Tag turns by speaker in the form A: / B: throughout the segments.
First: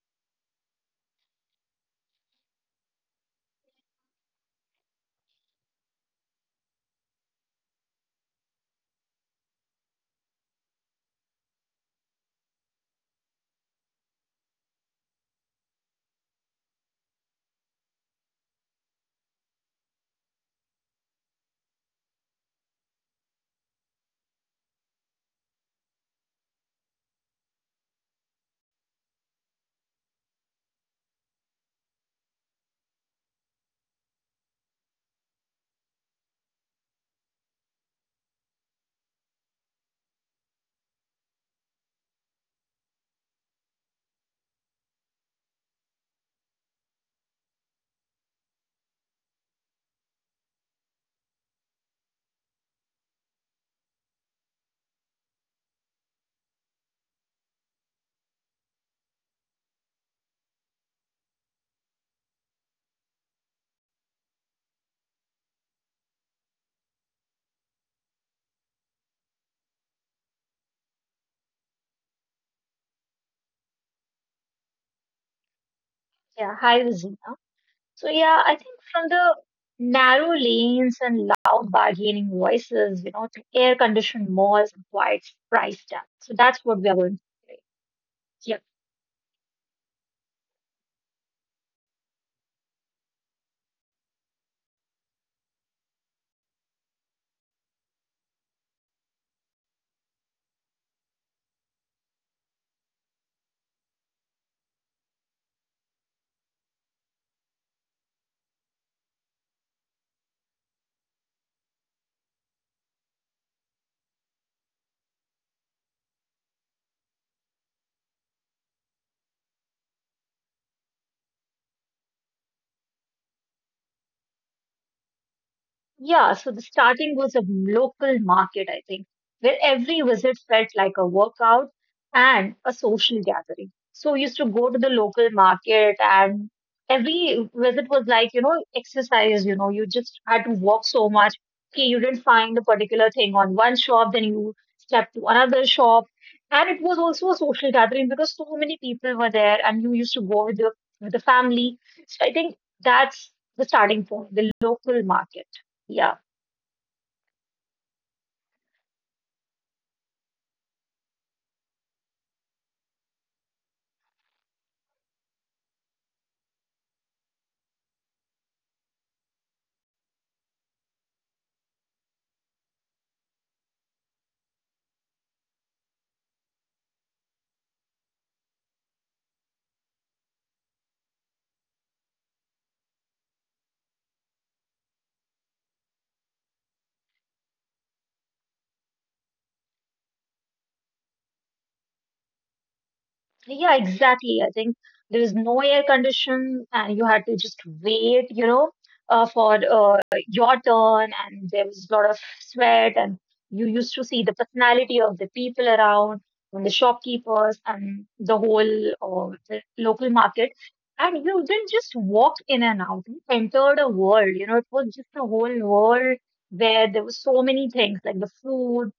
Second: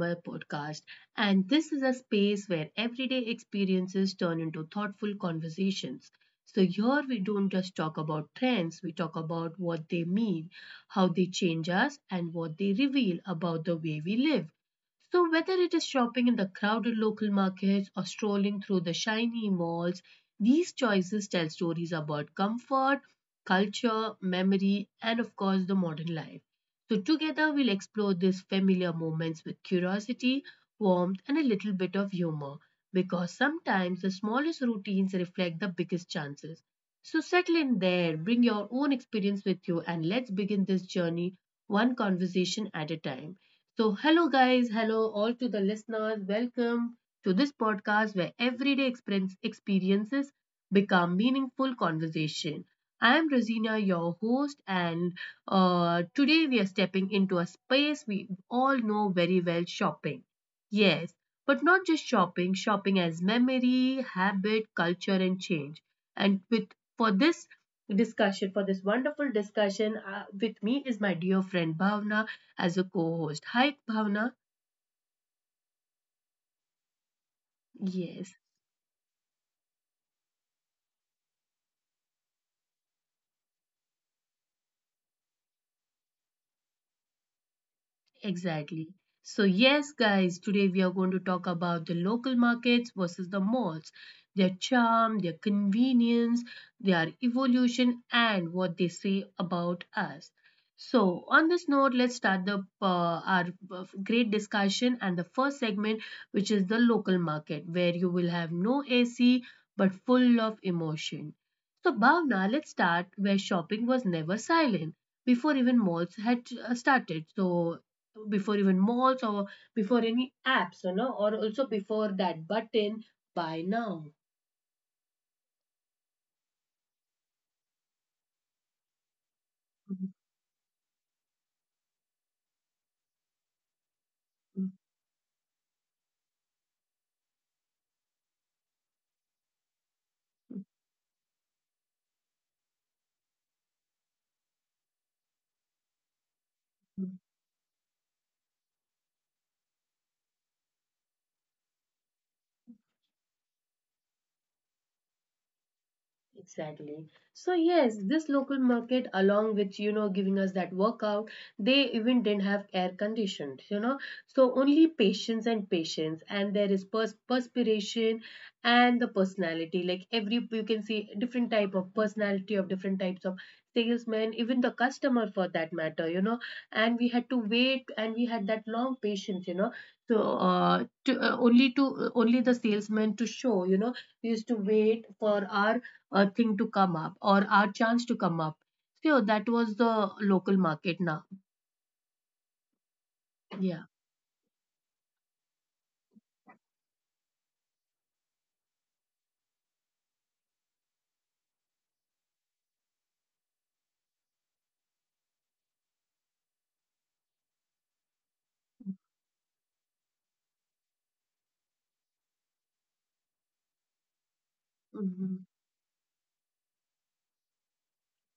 A: my podcast. And this is a space where everyday experiences turn into thoughtful conversations. So, here we don't just talk about trends, we talk about what they mean, how they change us, and what they reveal about the way we live. So, whether it is shopping in the crowded local markets or strolling through the shiny malls, these choices tell stories about comfort, culture, memory, and of course, the modern life. So, together we'll explore these familiar moments with curiosity, warmth, and a little bit of humor because sometimes the smallest routines reflect the biggest chances. So, settle in there, bring your own experience with you, and let's begin this journey one conversation at a time. So, hello, guys, hello, all to the listeners. Welcome to this podcast where everyday experiences become meaningful conversation. I am Rosina, your host, and today we are stepping into a space we all know very well shopping. Yes, but not just shopping, shopping as memory, habit, culture, and change. And with for this discussion, for this wonderful discussion, with me is my dear friend Bhavna as a co host. Hi, Bhavna.
B: Yeah, hi Rosina. So yeah, I think from
A: Yes.
B: the narrow lanes and loud bargaining voices, you know, to air-conditioned malls and quiet price tags. So that's what we are going to play. Yeah.
A: Exactly. So, yes, guys, today we are going to talk about the local markets versus the malls, their charm, their convenience, their evolution, and what they say about us. So, on this note, let's start the our great discussion and the first segment, which is the local market, where you will have no AC but full of emotion. So, Bhavna, let's start where shopping was never silent before even malls had started. So, before even malls or before any apps, or also before that button buy now.
B: Yeah, so the starting was a local market, I think, where every visit felt like a workout and a social gathering. So we used to go to the local market, and every visit was like, you know, exercise. You know, you just had to walk so much. Okay, you didn't find a particular thing on one shop, then you stepped to another shop. And it was also a social gathering because so many people were there and you used to go with the family. So I think that's the starting point, the local market. Yeah,
A: Exactly. So yes, this local market, along with giving us that workout, they even didn't have air conditioned. So only patience and patience, and there is perspiration and the personality. Like every you can see different type of personality of different types of salesmen, even the customer for that matter. And we had to wait, and we had that long patience. So to, only to only the salesman to show. We used to wait for our a thing to come up or our chance to come up. So that was the local market now.
B: yeah,
A: Yeah.
B: exactly. I think there was no air condition, and you had to just wait, you know, for your turn. And there was a lot of sweat, and you used to see the personality of the people around, and the shopkeepers, and the whole the local market. And you didn't just walk in and out; you entered a world. You know, it was just a whole
A: Mhm.
B: world where there were so many things, like the food,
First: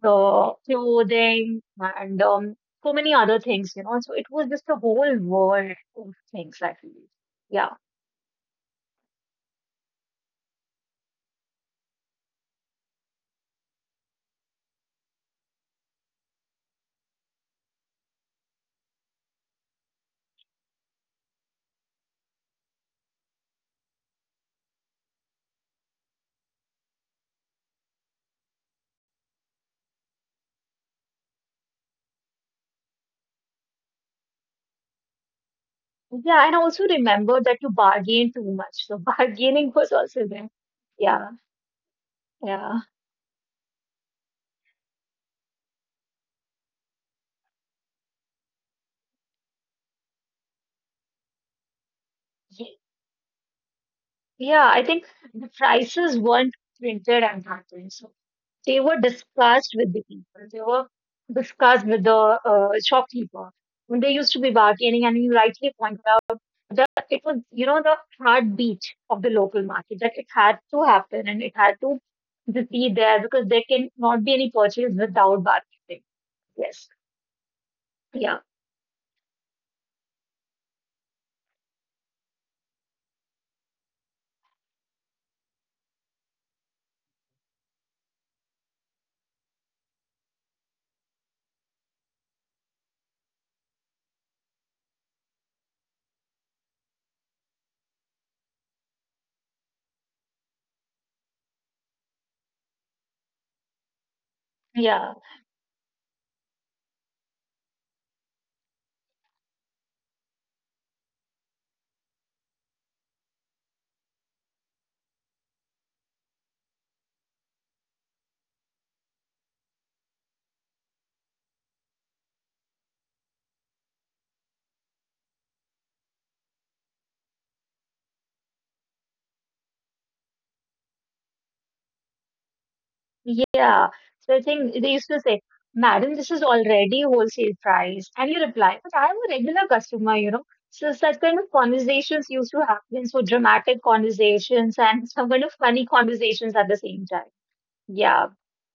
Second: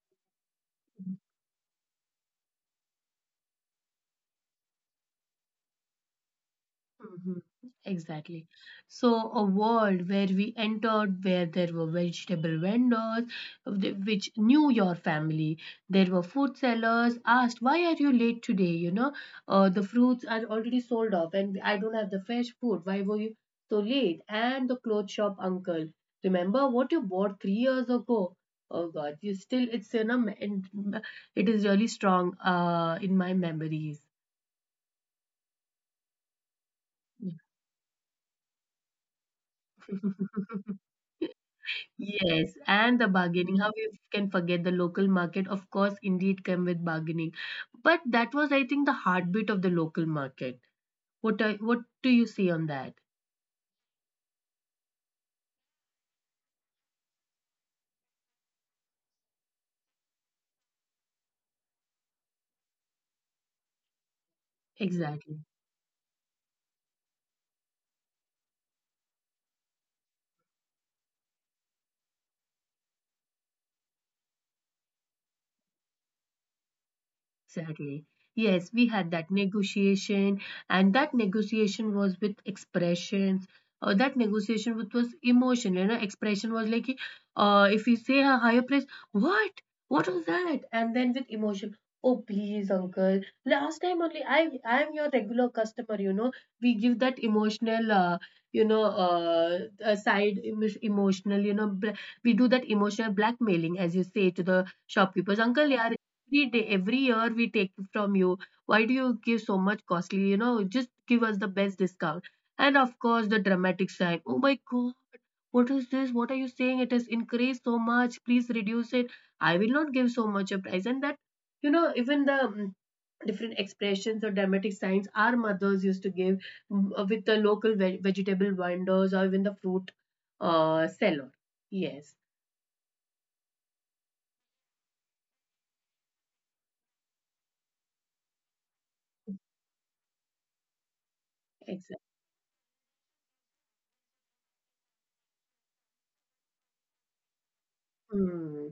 B: the clothing, and so many other things, you know. So it was just a whole world of things, actually.
A: Mhm.
B: Yeah.
A: Exactly. So, a world where we entered, where there were vegetable vendors, which knew your family. There were food sellers asked, "Why are you late today? The fruits are already sold off, and I don't have the fresh food. Why were you so late?" And the clothes shop uncle, remember what you bought 3 years ago? Oh God, you still it's in a me- in- it is really strong in my memories.
B: Yeah. And I also remember that you bargain too much. So bargaining was also there. Yeah. Yeah.
A: Yes, and the bargaining. How we can forget the local market? Of course, indeed, came with bargaining, but that was, I think, the heartbeat of the local market. What do you
B: Ye-
A: see on that?
B: Yeah. I think the prices weren't printed at that time. So they were discussed with the people. They were discussed with the shopkeeper. When they used to be bargaining, and you
A: Exactly.
B: rightly pointed, the it was, you know, the heartbeat of the local market, that it had to happen and it had to just be there because there can not be any purchase without bargaining. Yes.
A: Exactly.
B: Yeah.
A: Yes, we had that negotiation, and that negotiation was with expressions. That negotiation with was emotion. Expression was like, if we say a higher price, what? What was that? And then with emotion, oh please, uncle. Last time only, I am your regular customer. We give that emotional, you know, uh, emotional. We do that emotional blackmailing, as you say to the
B: Yeah.
A: shopkeepers, uncle. Yeah, every day, every year we take it from you. Why do you give so much costly? Just give us the best discount. And of course, the dramatic side. Oh my God, what is this? What are you saying? It has increased so much. Please reduce it. I will not give so much a price. And that, even the different expressions or dramatic signs our mothers used to give with the local vegetable vendors or even the fruit seller. Yes,
B: Yeah. So I think they used to say, "Madam, this is already wholesale price." And you reply, "But I'm a regular customer, you know." So such kind of
A: exactly.
B: conversations used to happen. So dramatic conversations and some kind of funny conversations at the same time. Yeah.
A: Hmm.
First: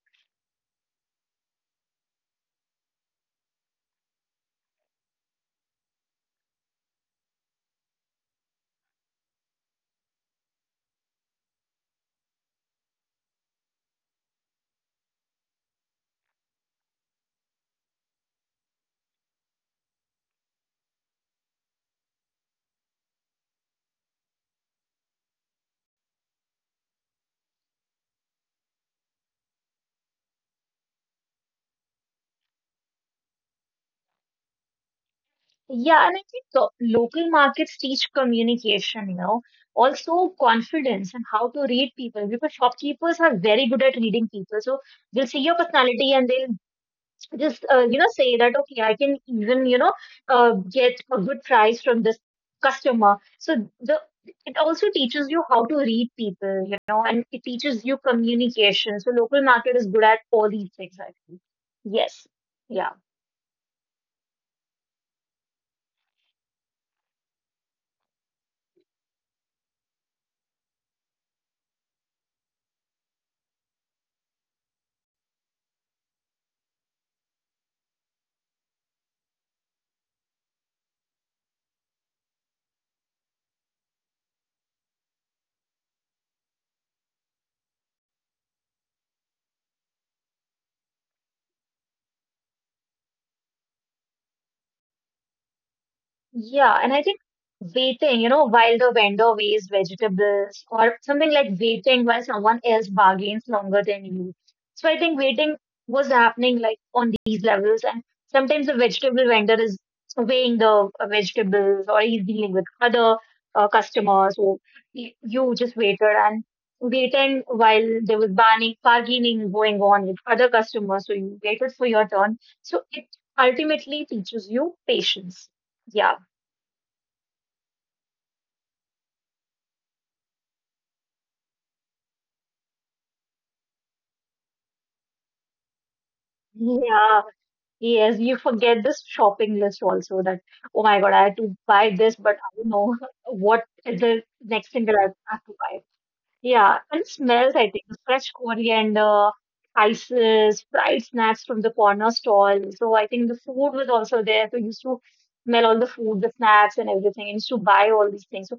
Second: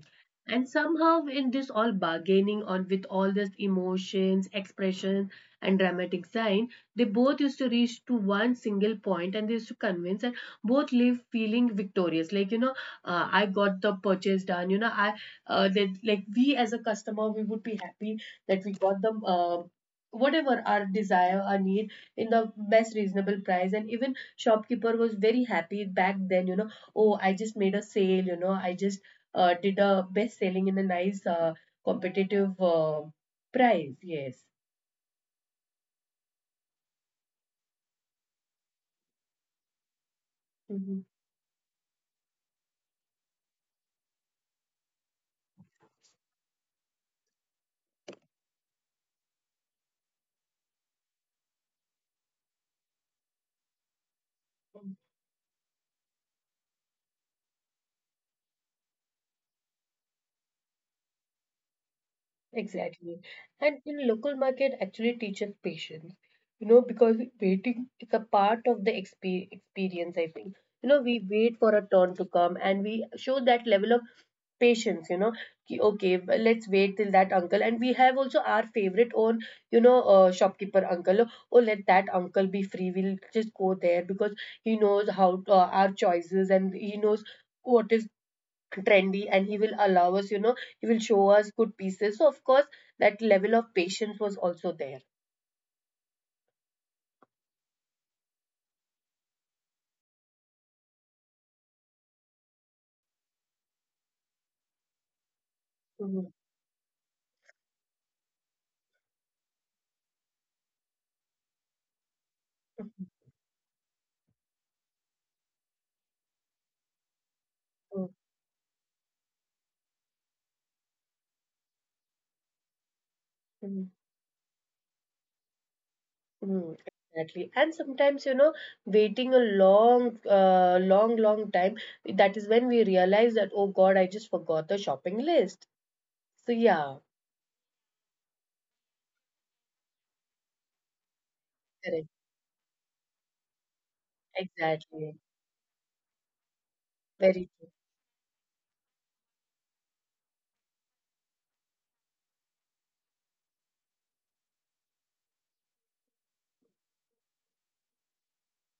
A: And somehow in this all bargaining on with all these emotions, expression, and dramatic sign, they both used to reach to one single point and they used to convince and both leave feeling victorious. Like, I got the purchase done. You know, I that like we as a customer, we would be happy that we got the whatever our desire, our need in the best reasonable price. And even shopkeeper was very happy back then, oh, I just made a sale, I just did a best selling in a nice competitive price. Yes.
B: Yeah, and I think local markets teach communication, you know, also
A: Mhm.
B: confidence and how to read people because shopkeepers are very good at reading people. So they'll see your personality and they'll just, you know, say that, okay, I can even, you know, get a good price from this customer. So the it also teaches you how to read people, you know, and it teaches you communication. So local market is good at all these things, I think. Yes. Yeah.
A: Exactly. And in local market actually teaches patience, because waiting is a part of the experience, I think. We wait for a turn to come and we show that level of patience. Ki, okay, let's wait till that uncle. And we have also our favorite own shopkeeper uncle. Oh, let that uncle be free, we'll just go there because he knows how our choices, and he knows what is trendy, and he will allow us. He will show us good pieces. So of course that level of patience was also there.
B: Yeah, and I think waiting, you know, while the vendor weighs vegetables or something, like waiting while someone else bargains longer than you. So I think waiting
A: Mhm.
B: was happening like on these levels, and sometimes the vegetable vendor is weighing the vegetables or he's dealing with
A: Mhm.
B: other customers. So you just waited and waiting while there was bargaining going on with other customers. So you waited for your turn. So it
A: Mhm.
B: ultimately teaches you patience. Yeah.
A: Mm, exactly. And sometimes, waiting a long, long time, that is when we realize that, oh God, I just forgot the shopping list. So, yeah,
B: Yeah, yes, you forget this shopping list also, that, oh my God, I had to
A: correct.
B: buy this, but I don't know what is the next thing
A: Exactly.
B: that I have to buy. Yeah, and
A: Very.
B: smells, I think, fresh coriander, spices, fried snacks from the corner stall. So I think the food was also there. So you used to smell all the food, the snacks, and everything, and used to buy all these things. So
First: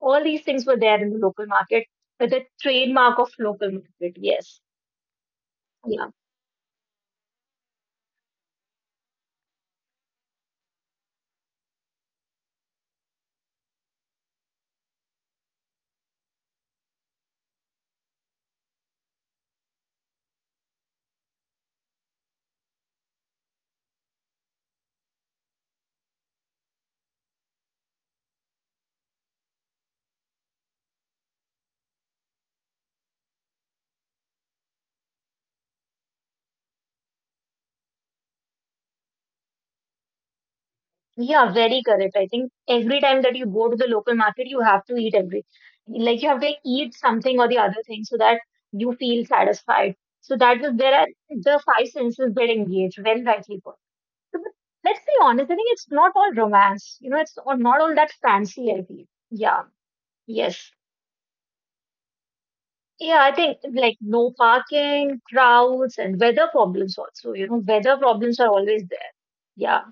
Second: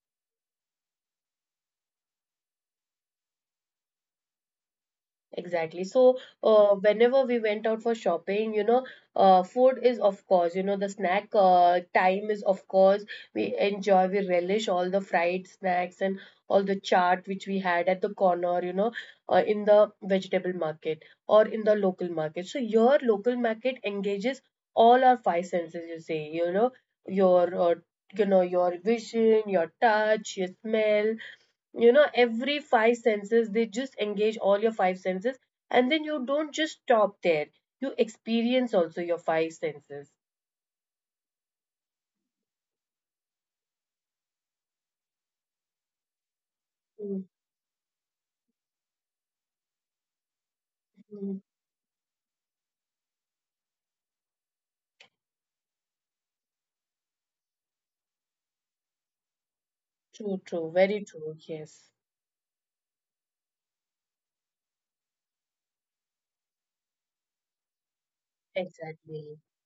B: all these things were there in the local market, but the trademark of local market, yes.
A: Exactly.
B: Yeah.
A: So, whenever we went out for shopping, food is of course, the snack time is of course, we enjoy, we relish all the fried snacks and all the chaat which we had at the corner, in the vegetable market or in the local market. So, your local market engages all our five senses, you say, you know, your, uh, you know, your vision, your touch, your smell, you know every Five senses they just engage all your five senses, and then you don't just stop there, you experience also your five senses.
B: Yeah, very correct. I think every time that you go to the local market, you have to eat every, like you have to eat
A: Mm,
B: something or the other thing so that you feel satisfied. So that was there, are
A: mm.
B: the five senses get engaged, very rightly put. So, but let's be honest, I think it's not all romance. You know, it's all, not all that fancy, I feel. Yeah,
A: True,
B: yes.
A: true, very true, yes,
B: Yeah, I think, like, no parking, crowds, and weather problems also. You know, weather problems are always there.
A: exactly.
B: Yeah.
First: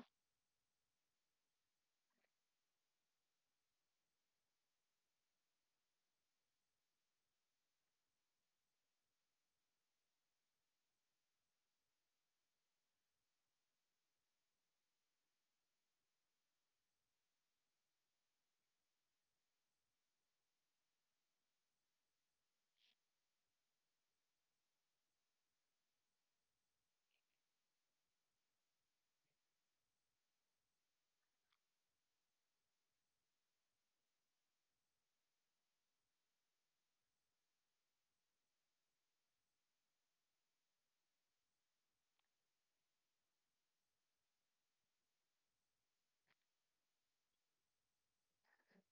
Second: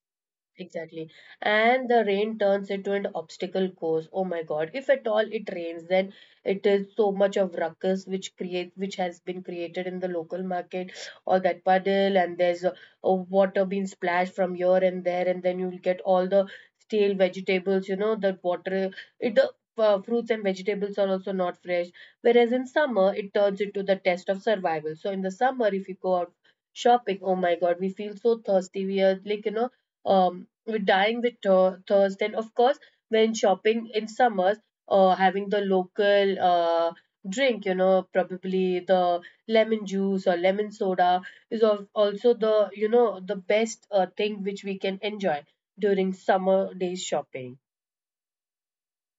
A: Exactly. And the rain turns into an obstacle course. Oh my God. If at all it rains, then it is so much of ruckus which has been created in the local market, or that puddle and there's a water being splashed from here and there, and then you'll get all the stale vegetables, that water it the fruits and vegetables are also not fresh. Whereas in summer it turns into the test of survival. So in the summer if you go out shopping, oh my God, we feel so thirsty. We are like, you know, um with dying with thirst, and of course when shopping in summers having the local drink, probably the lemon juice or lemon soda is also the you know the best thing which we can enjoy during summer days shopping.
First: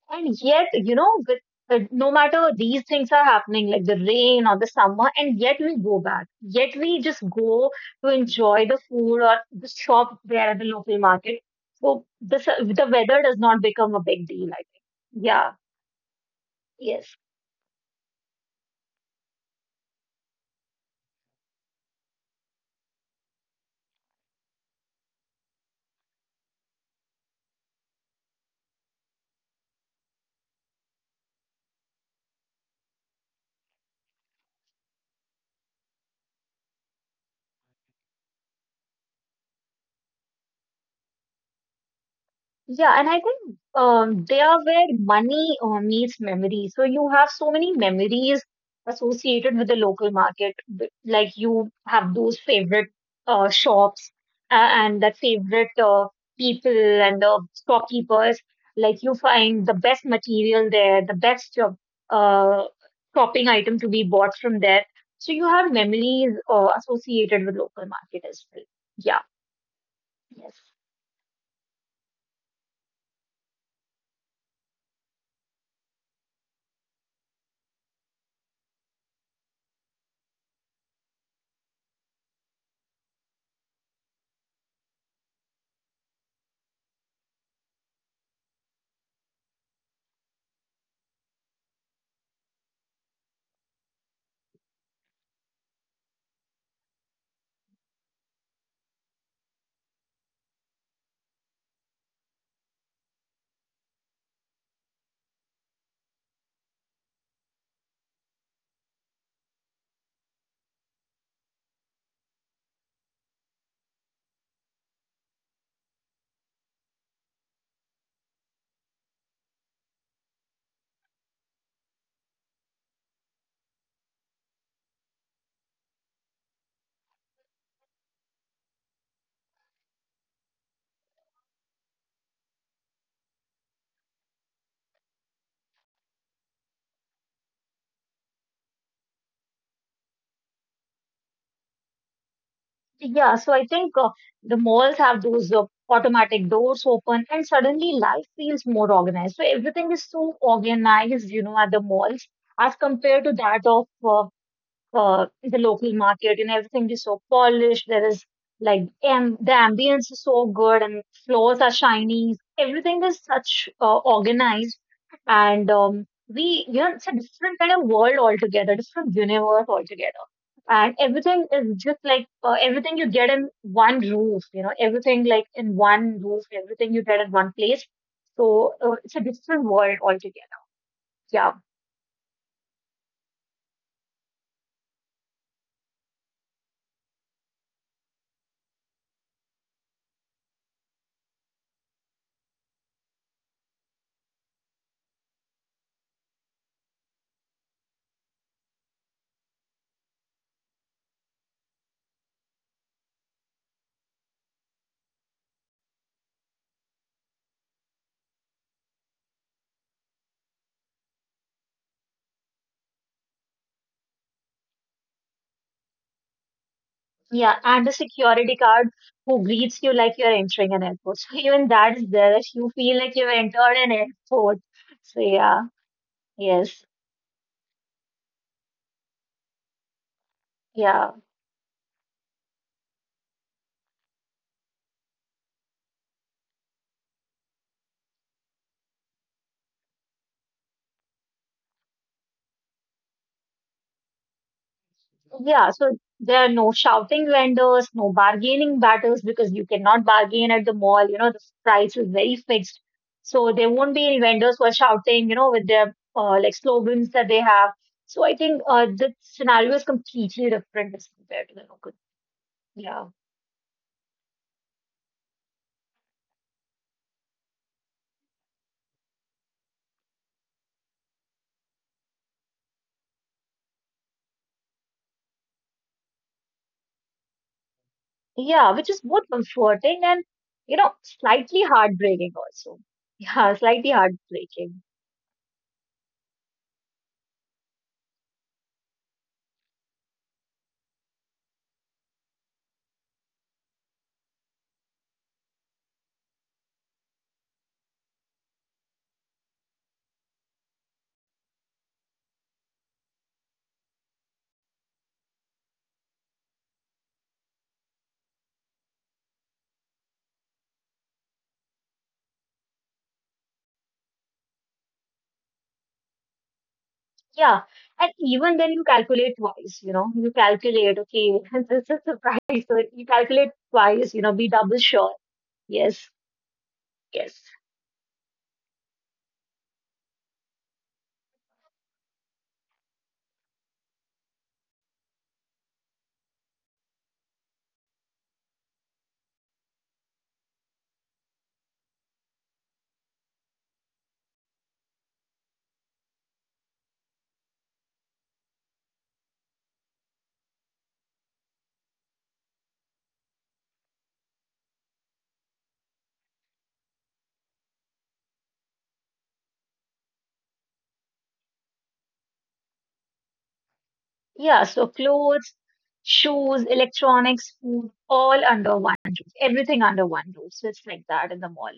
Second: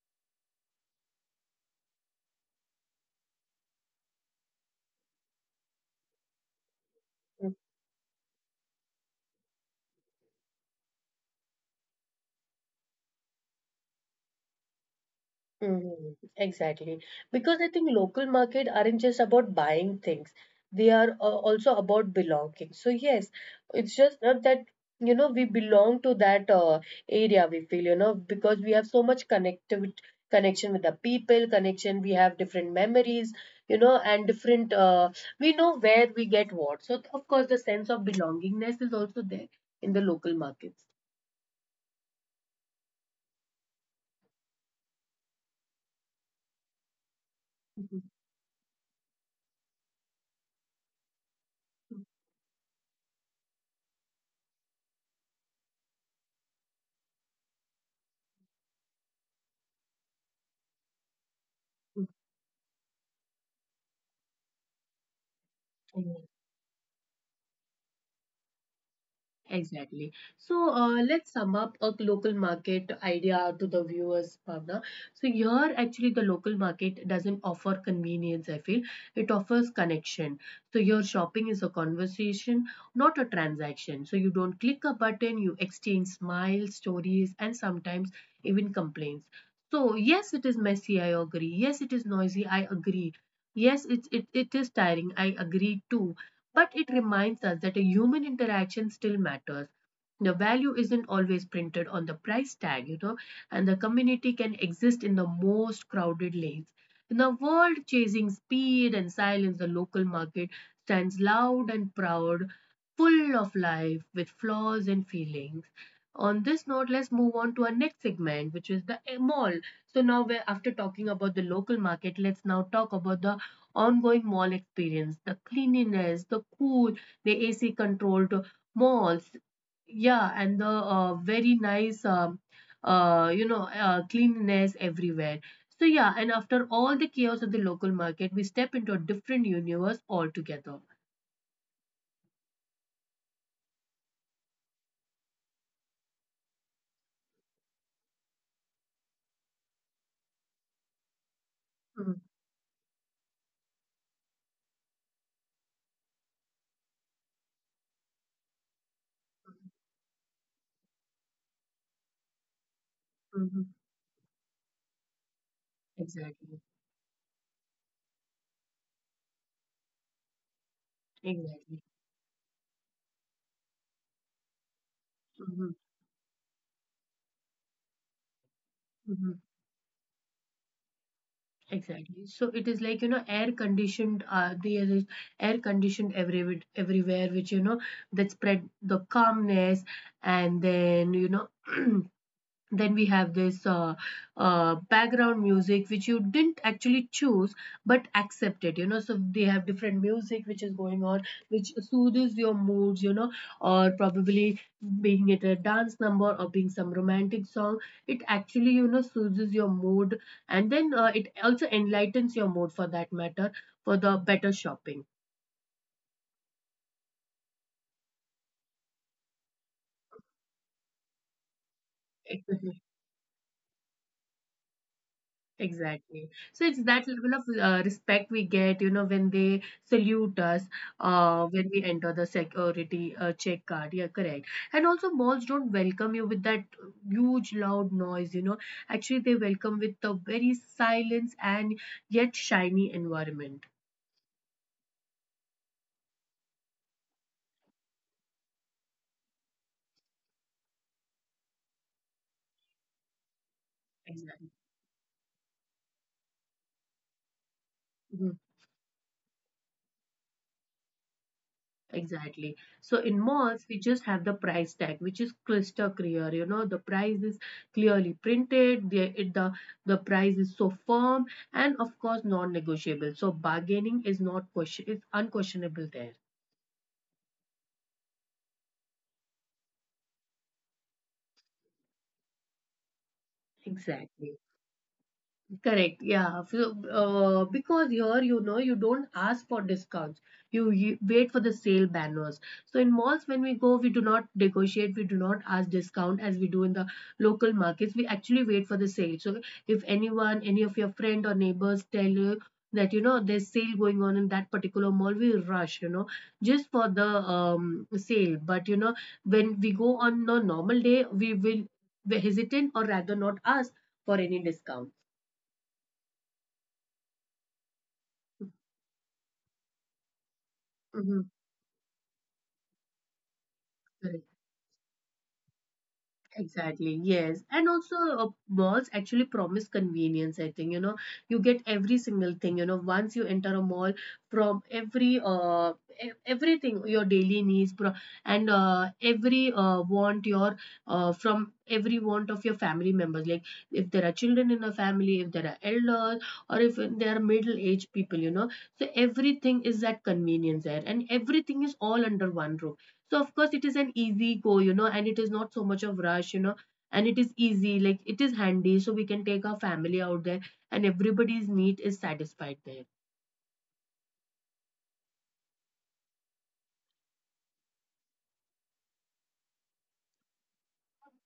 B: And yet, you know, with no matter these things are happening, like the rain or the summer, and yet we go back. Yet we just go to enjoy the food or the shop there at the local market. So this, the weather does not become a big deal, I think. Yeah.
A: Mhm. Exactly.
B: Yes.
A: Because I think local market aren't just about buying things. They are also about belonging. So yes, it's just not that we belong to that area, we feel, because we have so much connectivity connection with the people, connection we have different memories, and different we know where we get what. So of course the sense of belongingness is also there in the local markets.
B: Yeah, and I think they are where money meets memory. So you have so many memories associated with the local market. Like you have those favorite shops and that favorite people and the stockkeepers. Like you find the best material there, the best uh, shopping item to be bought from there. So you have
A: Mhm.
B: memories associated with local market as well. Yeah.
A: Exactly.
B: Yes.
A: So let's sum up a local market idea to the viewers, Bhavna. So here, actually, the local market doesn't offer convenience, I feel. It offers connection. So your shopping is a conversation, not a transaction. So you don't click a button, you exchange smiles, stories, and sometimes even complaints. So yes, it is messy, I agree. Yes, it is noisy, I agree. Yes, it is tiring, I agree too. But it reminds us that a human interaction still matters. The value isn't always printed on the price tag, and the community can exist in the most crowded lanes. In a world chasing speed and silence, the local market stands loud and proud, full of life with flaws and feelings. On this note, let's move on to our next segment, which is the mall. So now we're after talking about the local market, let's now talk about the ongoing mall experience, the cleanliness, the cool, the AC controlled malls. Yeah, and the very nice, cleanliness everywhere. So yeah, and after all the chaos of the local market, we step into a different universe altogether.
B: Yeah, so I think the malls have those automatic doors open, and suddenly life feels more organized. So everything is so organized, you know, at the malls as compared to that of the local market. And everything is so polished. There is like am the ambience is so good, and floors are shiny. Everything is such
A: Mhm.
B: organized, and we, you
A: Exactly,
B: know, it's a different kind of world altogether, different universe altogether, and everything is
A: exactly.
B: just like, everything you get in one roof, you know, everything like in
A: Hmm.
B: one roof, everything you get in one place. So it's a
A: Hmm.
B: different world altogether. Yeah.
A: Exactly. So it is like, you know, air conditioned, there is air conditioned everywhere, which, you know, that spread the calmness and then, you know, then we have this background music which you didn't actually choose but accepted, you know, so they have different music which is going on, which soothes your moods, you know, or probably being it a dance number or being some romantic song, it actually, you know, soothes your mood. And then it also enlightens your mood, for that matter, for the better shopping.
B: Yeah, and the security guard who greets you like you're entering an airport. So even that is there, you feel like you've entered an airport. So yeah.
A: Exactly. So
B: Yes.
A: it's that level of respect we get, you know, when they salute us,
B: Yeah.
A: when we enter the security check card. Yeah, correct. And also, malls don't welcome you with that huge, loud noise, you know. Actually, they welcome with the very silence and yet shiny environment.
B: Yeah, so there are no shouting vendors, no bargaining battles because you cannot bargain at the mall. You know, the price is very fixed. So there won't be any
A: Exactly.
B: vendors who are shouting, you know, with their like slogans that they have. So
A: Mm-hmm.
B: I think the scenario is completely different as compared to the local.
A: Exactly. So
B: Yeah.
A: in malls, we just have the price tag, which is crystal clear. You know, the price is clearly printed. The it, the price is so firm, and of course, non-negotiable. So bargaining is not question is unquestionable there.
B: Yeah, which is both comforting and, you know, slightly heartbreaking also. Yeah, slightly
A: Exactly.
B: heartbreaking.
A: Correct. Yeah. So, because here, you know, you don't ask for discounts. You wait for the sale banners. So in malls, when we go, we do not negotiate. We do not ask discount as we do in the local markets. We actually wait for the sale. So if anyone, any of your friend or neighbors tell you that, you know, there's sale going on in that particular mall, we rush, you know, just for the sale. But, you know, when we go on a normal day, we will be hesitant or rather not ask for any discount.
B: Yeah. And even then you calculate twice, you know, you calculate, okay,
A: Mhm.
B: this is the price. So you calculate twice, you
A: Correct.
B: know, be double sure. Yes,
A: Exactly.
B: yes.
A: Yes. And also, malls actually promise convenience, I think. You know, you get every single thing. You know, once you enter a mall, from everything, your daily needs, and every want from every want of your family members. Like if there are children in a family, if there are elders, or if there are middle-aged people, you know. So everything is that convenience there, and everything is all under one roof. So of course it is an easy go, you know, and it is not so much of rush, you know, and it is easy, like it is handy, so we can take our family out there, and everybody's need is satisfied there.
B: Yeah, so clothes, shoes, electronics, food, all under one roof. Everything under one roof. So it's like that in the mall.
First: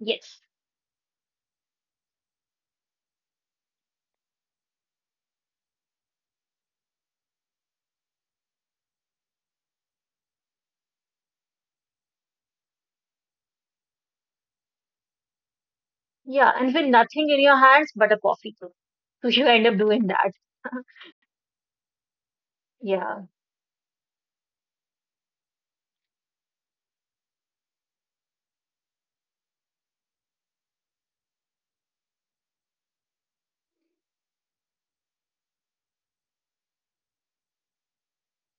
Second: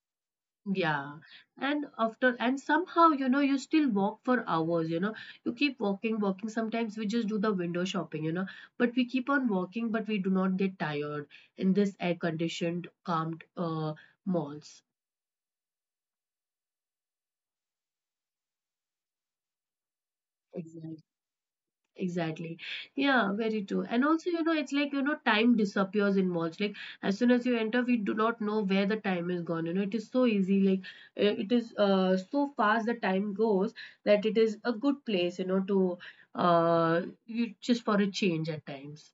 B: Yes.
A: Yeah, and after and somehow, you know, you still walk for hours. You know, you keep walking, walking. Sometimes we just do the window shopping, you know, but we keep on walking, but we do not get tired in this air conditioned, calmed malls.
B: Yeah, and with nothing in your hands but a coffee cup. So you end up doing that.
A: Exactly. Exactly. Yeah,
B: Yeah.
A: very true. And also, you know, it's like, you know, time disappears in malls. Like, as soon as you enter, we do not know where the time is gone. You know, it is so easy. Like, it is so fast the time goes that it is a good place, you know, to you just for a change at times.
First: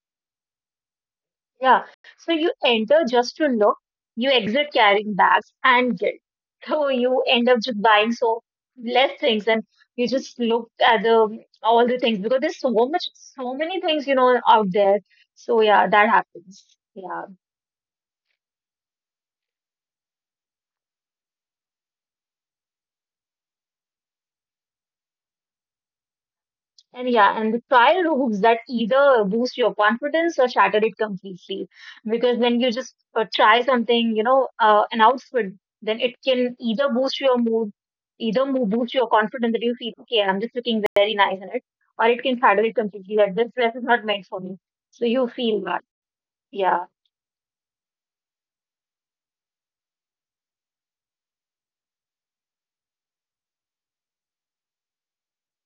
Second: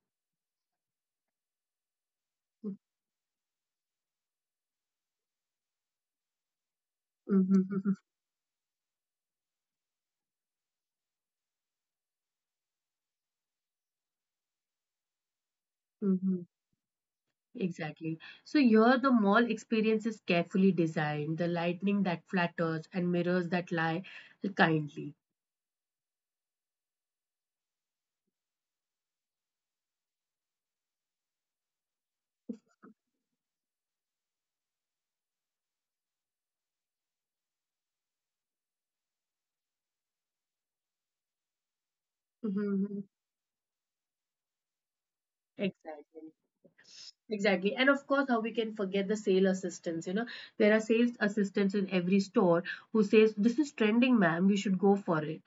B: Yeah. So you enter just to look, you exit carrying bags and guilt. So you end up just
A: Mm-hmm.
B: buying so less things and you just look at the all the things because there's so much so many things, you know, out there. So yeah, that
A: Hmm.
B: happens. Yeah.
A: Exactly. So here the mall experience is carefully designed, the lightning that flatters and mirrors that lie kindly.
B: And yeah, and the trial rooms that either boost your confidence or shatter it completely. Because when you just try something, you know, an outfit, then it can either boost your mood, either boost your confidence that you feel, okay, I'm just looking very nice in it, or it can shatter it completely
A: Mm-hmm.
B: that this dress is not meant for me. So you feel that.
A: Exactly.
B: Yeah.
A: Exactly. And of course, how we can forget the sale assistants. You know, there are sales assistants in every store who says, "This is trending, ma'am. We should go for it."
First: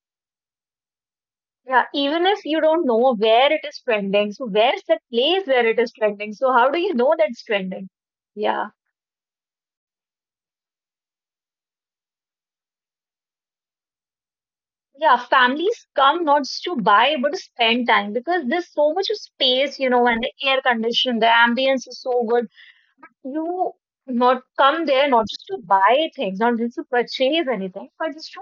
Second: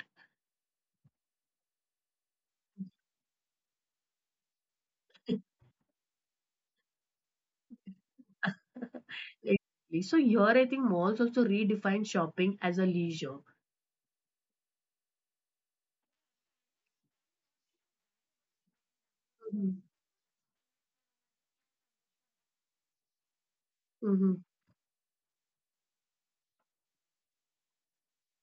B: Yeah. Even if you don't know where it is trending, so where's the place where it is trending? So how do you know that's trending? Yeah.
A: Exactly. So here, I think malls also redefine shopping as a leisure.
B: Yeah, families come not just to buy but to spend time because there's so much of
A: Mm-hmm.
B: space, you know, and the air condition, the ambience is so good. You
A: Mm-hmm.
B: not come there not just to buy things, not just to purchase anything, but just to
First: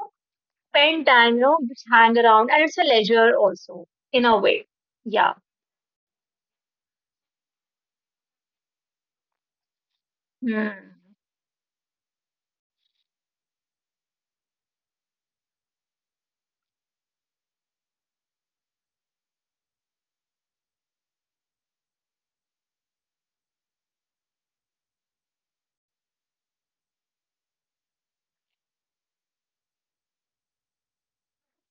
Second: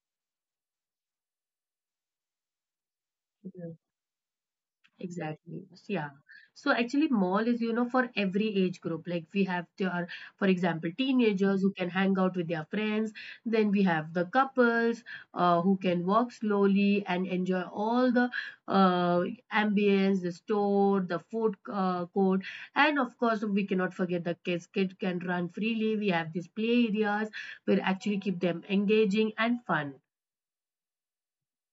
B: spend time, you know, just hang around, and it's a leisure
A: Yeah.
B: also in a way. Yeah.
A: Exactly. Yeah. So actually, mall is, you know, for every age group. Like we have for example,
B: Hmm.
A: teenagers who can hang out with their friends. Then we have the couples who can walk slowly and enjoy all the uh, ambience, the store, the food court. And of course, we cannot forget the kids. Kids can run freely. We have these play areas where actually keep them engaging and fun.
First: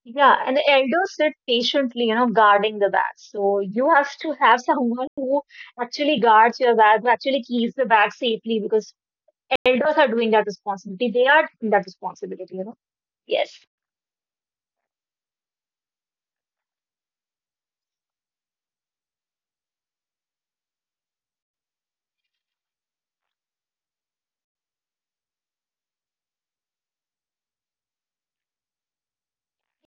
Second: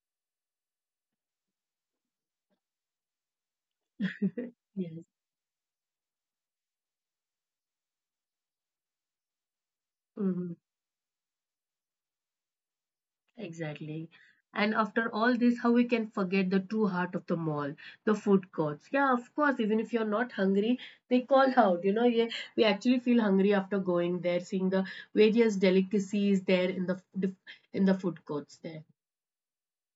B: Yeah, and the elders sit patiently, you know, guarding the bag. So you have to have
A: Yes.
B: someone who actually guards your bag, who actually keeps the bag safely because elders are doing that
A: Mhm.
B: responsibility. They are taking that responsibility, you know. Yes.
A: Exactly. And after all this, how we can forget the true heart of the mall, the food courts. Yeah, of course, even if you're not hungry, they call out. You know, yeah, we actually feel hungry after going there, seeing the various delicacies there in the in the food courts there.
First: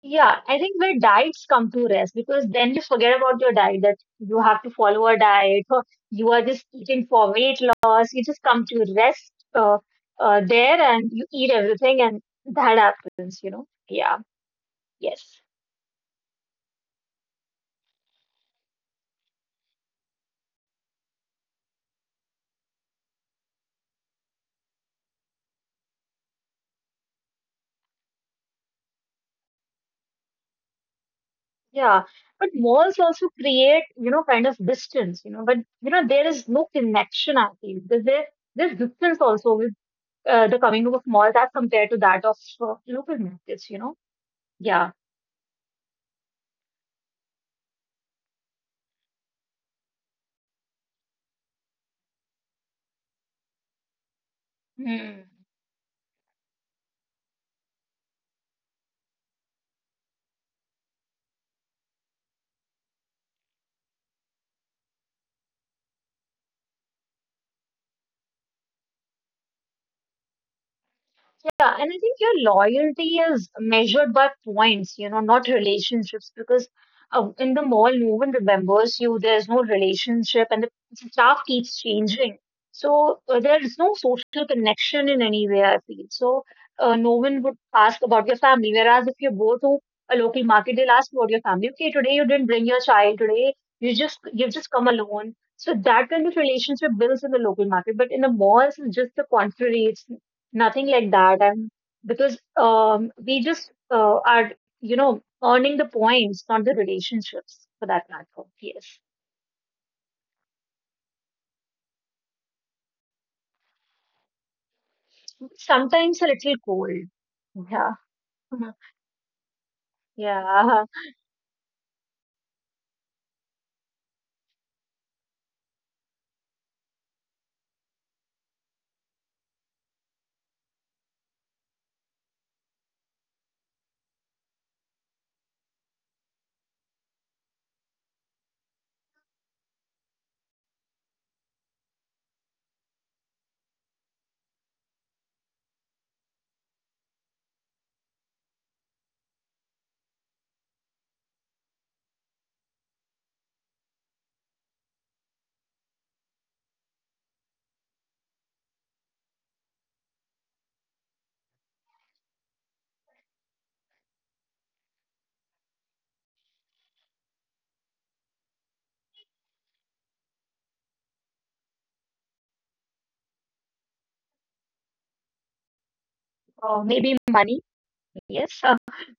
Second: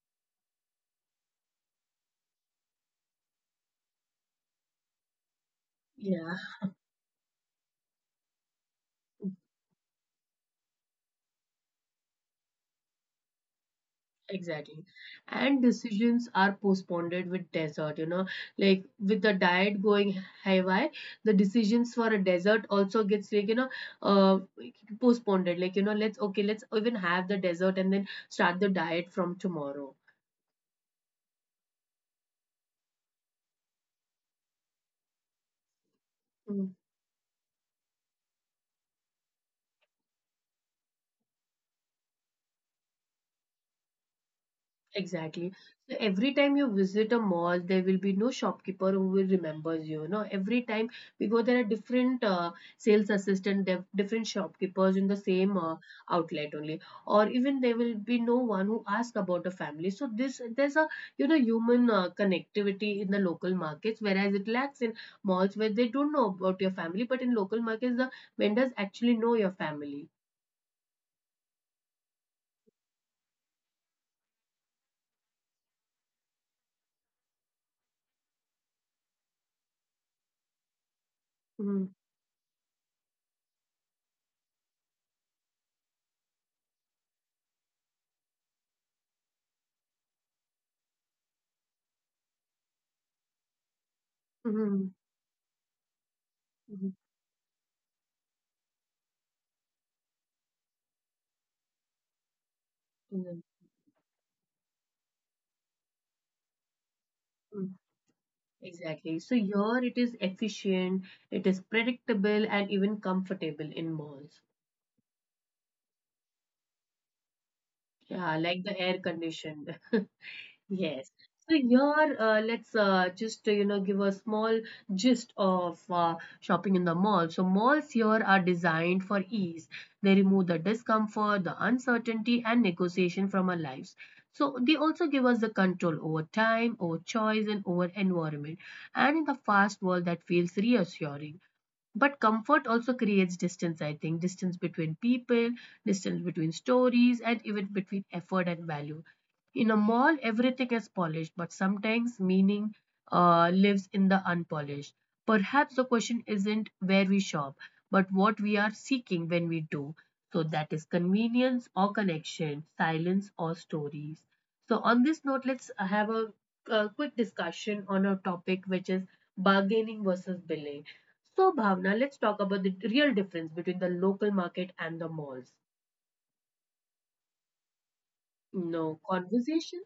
B: Yeah, I think where diets come to rest because then you forget about your diet, that you have to follow a diet or you
A: Yeah.
B: are just eating for weight loss. You just come to rest there and you eat everything and that happens, you know. Yeah,
A: Exactly.
B: yes.
A: And decisions are postponed with desert, you know, like with the diet going haywire, the decisions for a desert also gets like, you know, uh, postponed. Like, you know, let's, okay, let's even have the desert and then start the diet from tomorrow.
B: Yeah. But malls also create, you know, kind of distance, you know, but, you know, there is no
A: Hmm.
B: connection, I feel, because there, there's distance also. The coming of malls as compared to that of local markets, you know? Yeah.
A: Exactly. So every time you visit a mall, there will be no shopkeeper who will remembers you. No, every time because there are different sales assistant, different shopkeepers in the
B: Hmm.
A: same outlet only, or even there will be no one who asks about a family. So this there's a, you know, human connectivity in the local markets, whereas it lacks in malls where they don't know about your family, but in local markets the vendors actually know your family.
B: Yeah, and I think your loyalty is measured by points, you know, not relationships, because in the mall, no one remembers you. There's no relationship, and the staff
A: Mm-hmm.
B: keeps changing. So there is no social connection in any way, I feel. So no one would ask about your family. Whereas if you go to a local market, they'll ask about your family. Okay, today you didn't bring your child. Today you just you've
A: Mm-hmm.
B: just come alone. So that kind of
A: Mm-hmm.
B: relationship builds in the local market, but in the malls, it's just the contrary. It's nothing like that. And because
A: Mm-hmm.
B: we just are, earning the points, not the
A: Mm-hmm.
B: relationships for that matter.
A: Exactly. So
B: Yes.
A: here it is efficient, it is predictable, and even comfortable in malls.
B: Sometimes a little cold.
A: Yeah,
B: Yeah.
A: like the air conditioned. Yes.
B: Yeah.
A: So here, let's just, you know, give a small gist of shopping in the mall. So malls here are designed for ease. They remove the discomfort, the uncertainty, and negotiation from our lives. So they also give us the control over time, over choice, and over environment. And in the fast world, that feels reassuring. But comfort also creates distance, I think, distance between people, distance between stories, and even between effort and value. In a mall everything is polished, but sometimes meaning lives in the unpolished. Perhaps the question isn't where we shop but what we are seeking when we do. So that is convenience or connection, silence or stories. So on this note, let's have a quick discussion on a topic which is bargaining versus billing. So, Bhavna, let's talk about the real difference between the local market and the malls.
B: Or maybe money.
A: No
B: Yes.
A: conversation?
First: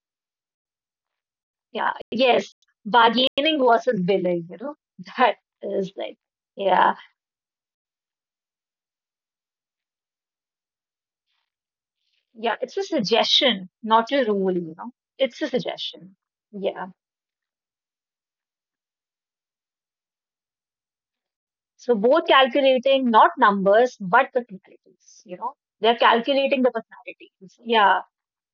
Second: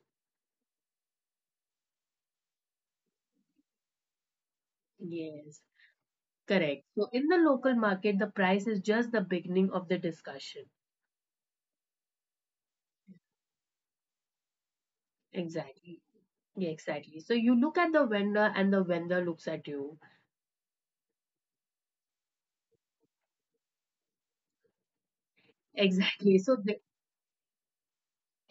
B: Yeah. Yes. Bargaining versus billing, that
A: Yes,
B: is like,
A: correct.
B: yeah.
A: So, in the local market, the price is just the beginning of the discussion.
B: Yeah. It's a suggestion, not a rule, it's a
A: Exactly.
B: suggestion.
A: Yeah,
B: Yeah.
A: exactly. So, you look at the vendor and the vendor looks at you.
B: So both calculating not numbers but personalities. They're
A: Exactly. So,
B: calculating the
A: they,
B: personalities. Yeah,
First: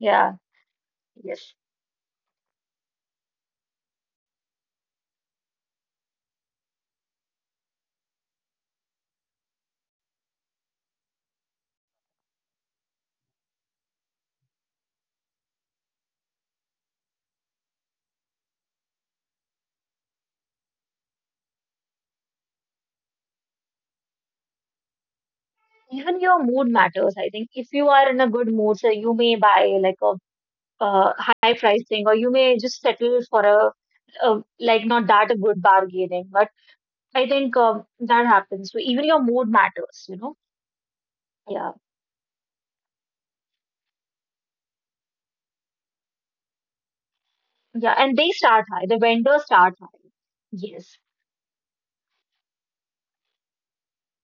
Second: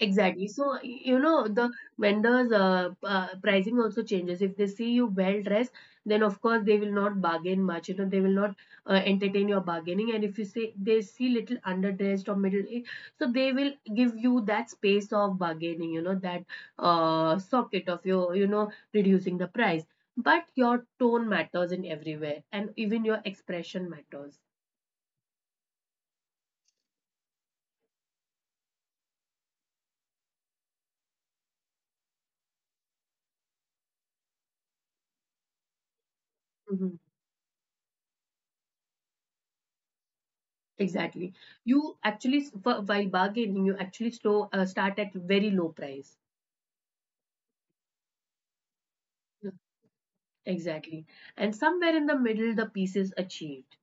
B: yeah,
A: So, you know,
B: yes.
A: the vendors' pricing also changes. If they see you well dressed, then of course they will not bargain much. You know, they will not entertain your bargaining. And if you say they see little underdressed or middle aged, so they will give you that space of bargaining. You know, that socket of your, you know, reducing the price. But your tone matters in everywhere, and even your expression matters.
B: Even your mood matters. I think if you are in a good mood, so you may buy like a high price thing, or you may just settle for a like not that a good bargaining. But I
A: Mhm.
B: think that happens. So even your mood matters. Yeah,
A: Exactly. You actually, while bargaining, you actually slow, start at very low price.
B: yeah. And they start high. The vendors start
A: Mm.
B: high. Yes.
A: Exactly. And somewhere in the middle, the peace is achieved.